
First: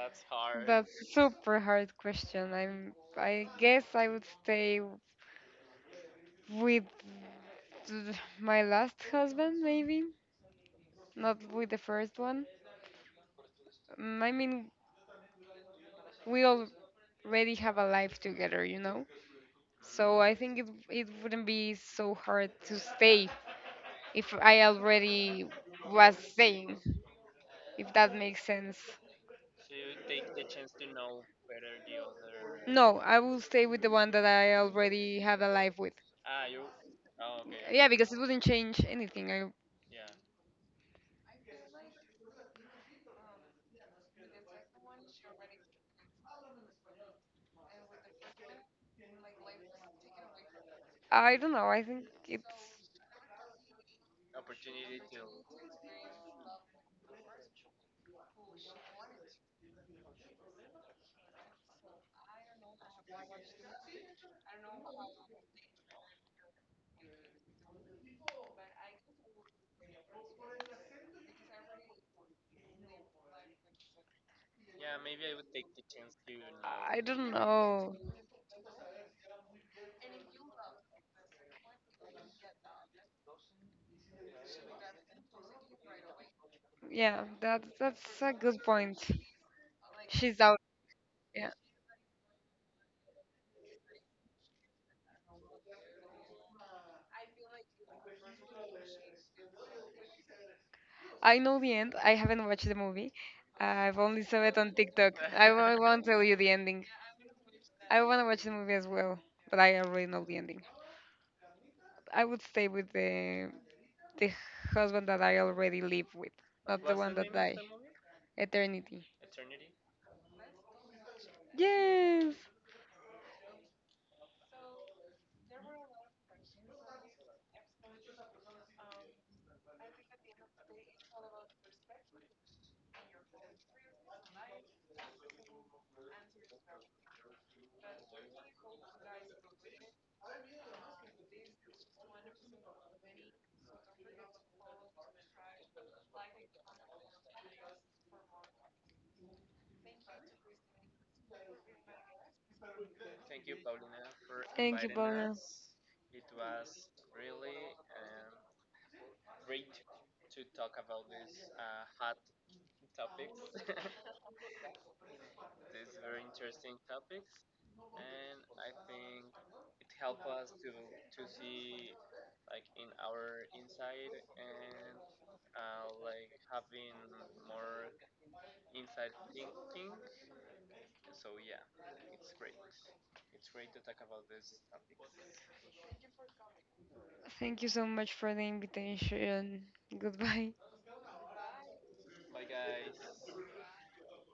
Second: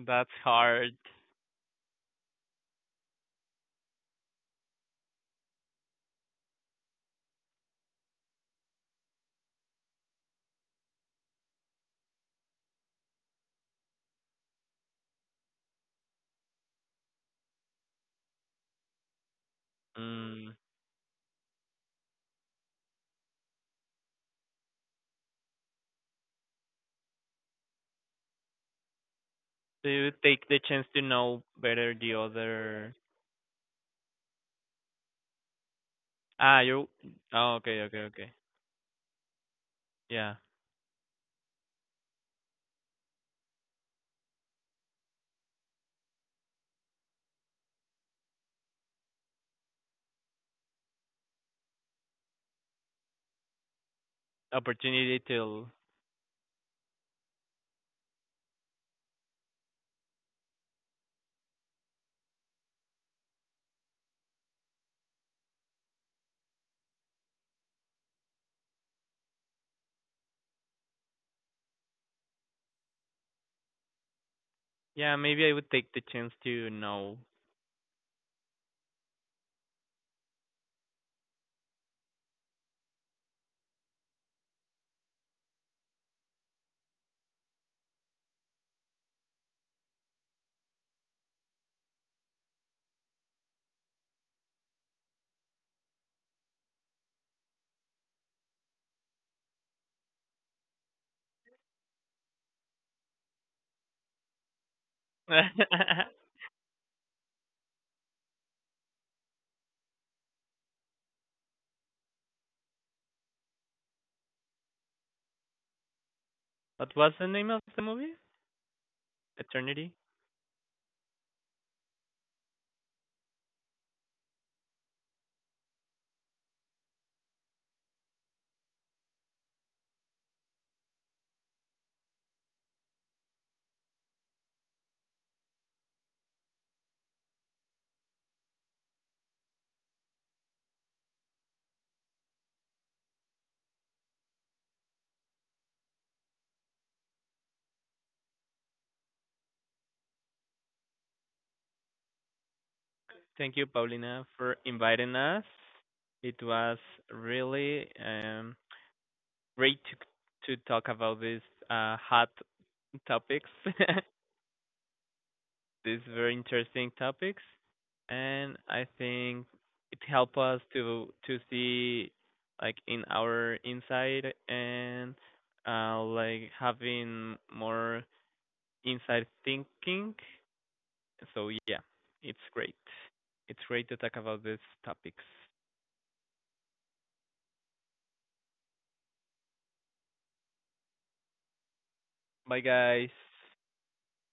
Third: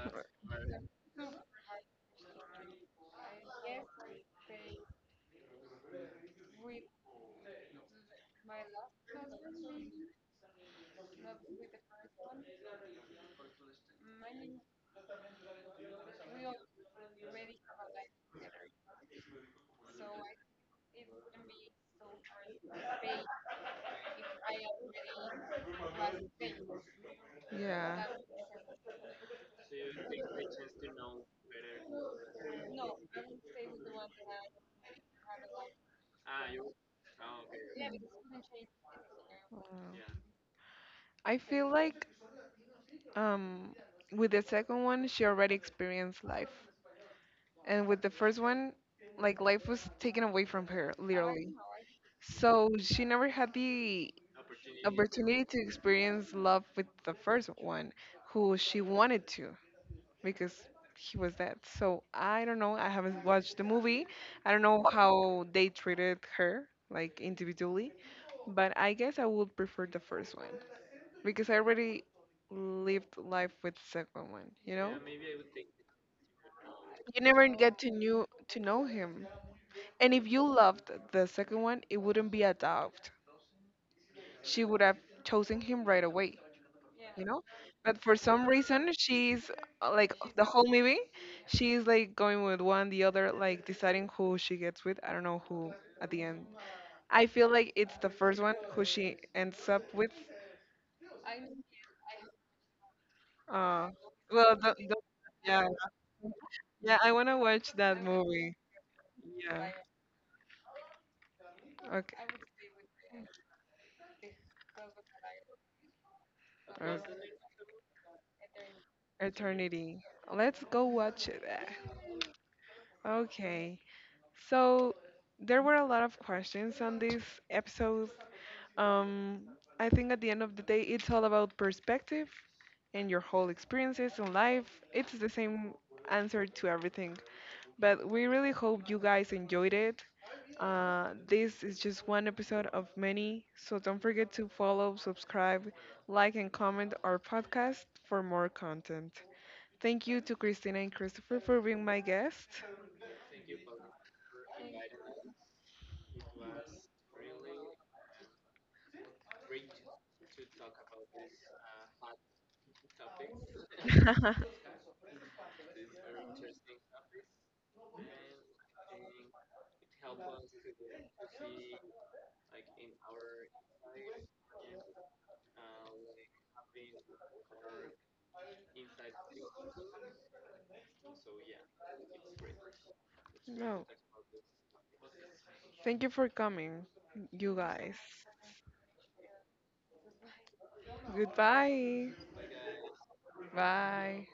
that's
but
hard.
super hard question. I'm. I guess I would stay with my last husband, maybe not with the first one. Mm, I mean, we already have a life together, you know. So I
Mm,
think it wouldn't be so hard to stay if I already was staying. If
Yeah.
that makes sense.
do you take the chance to know better the other?
No, I will stay with the one that I already have a life with.
Ah, you. Oh, okay,
Yeah, okay.
okay,
Because it
okay.
wouldn't change anything.
Wow.
Yeah,
I feel like um, with the second one, she already experienced life. And with the first one, like life was taken away from her,
I
literally.
don't know. I think it.
So she never had the
opportunity
opportunity to
to.
experience love with the first one who she wanted to because he was dead. So I don't know. I haven't watched the movie. I don't know how they treated her like individually, but I guess I would prefer the first one because I already lived life with the second one, you know?
Yeah, maybe I would take the chance to
I
know.
You
don't
never get to
know.
knew to know him. And if you loved the second one, it wouldn't be a doubt. She would have chosen him right away,
Yeah,
you know,
that
but for
that's a
some
good
reason
point.
she's like
She's
the
out.
whole movie
Yeah,
she's like going with one the other, like deciding who she gets with. I don't know who at the end. I feel like it's the first one who she ends up with.
I know the end. I haven't watched the movie.
uh
I've only saw it
well
on
the, the,
TikTok.
*laughs* what
yeah,
I won't tell you the ending.
yeah, I want to watch
I
that
want to watch the
movie.
movie as well, but
Yeah.
I already know the ending. I
Okay.
would stay with the the husband that I already live with, not the
was
one
the
Okay.
that
name
I
of the movie?
eternity.
Eternity.
Eternity. Let's go watch it.
Yes.
Okay, so there were a lot of questions on this episode. Um, I think at the end of the day, it's all about perspective and your whole experiences in life. It's the same answer to everything. But we really hope you guys enjoyed it. This is just one episode of many, so don't forget to follow, subscribe, like, and comment our podcast for more content. Thank you to Christina and Christopher for being my guest.
Thank you,
Thank you, Paulina, for inviting
Paula.
us. It was really great to talk about these hot topics. *laughs*
*laughs*
these very interesting topics, and I think it helped us to see like in our inside and like having more inside thinking. So yeah, it's great. It's
No,
great to talk about these topics.
thank you for coming, you
Thank you so
guys.
much for the invitation. Goodbye.
Goodbye.
Bye guys.
Bye.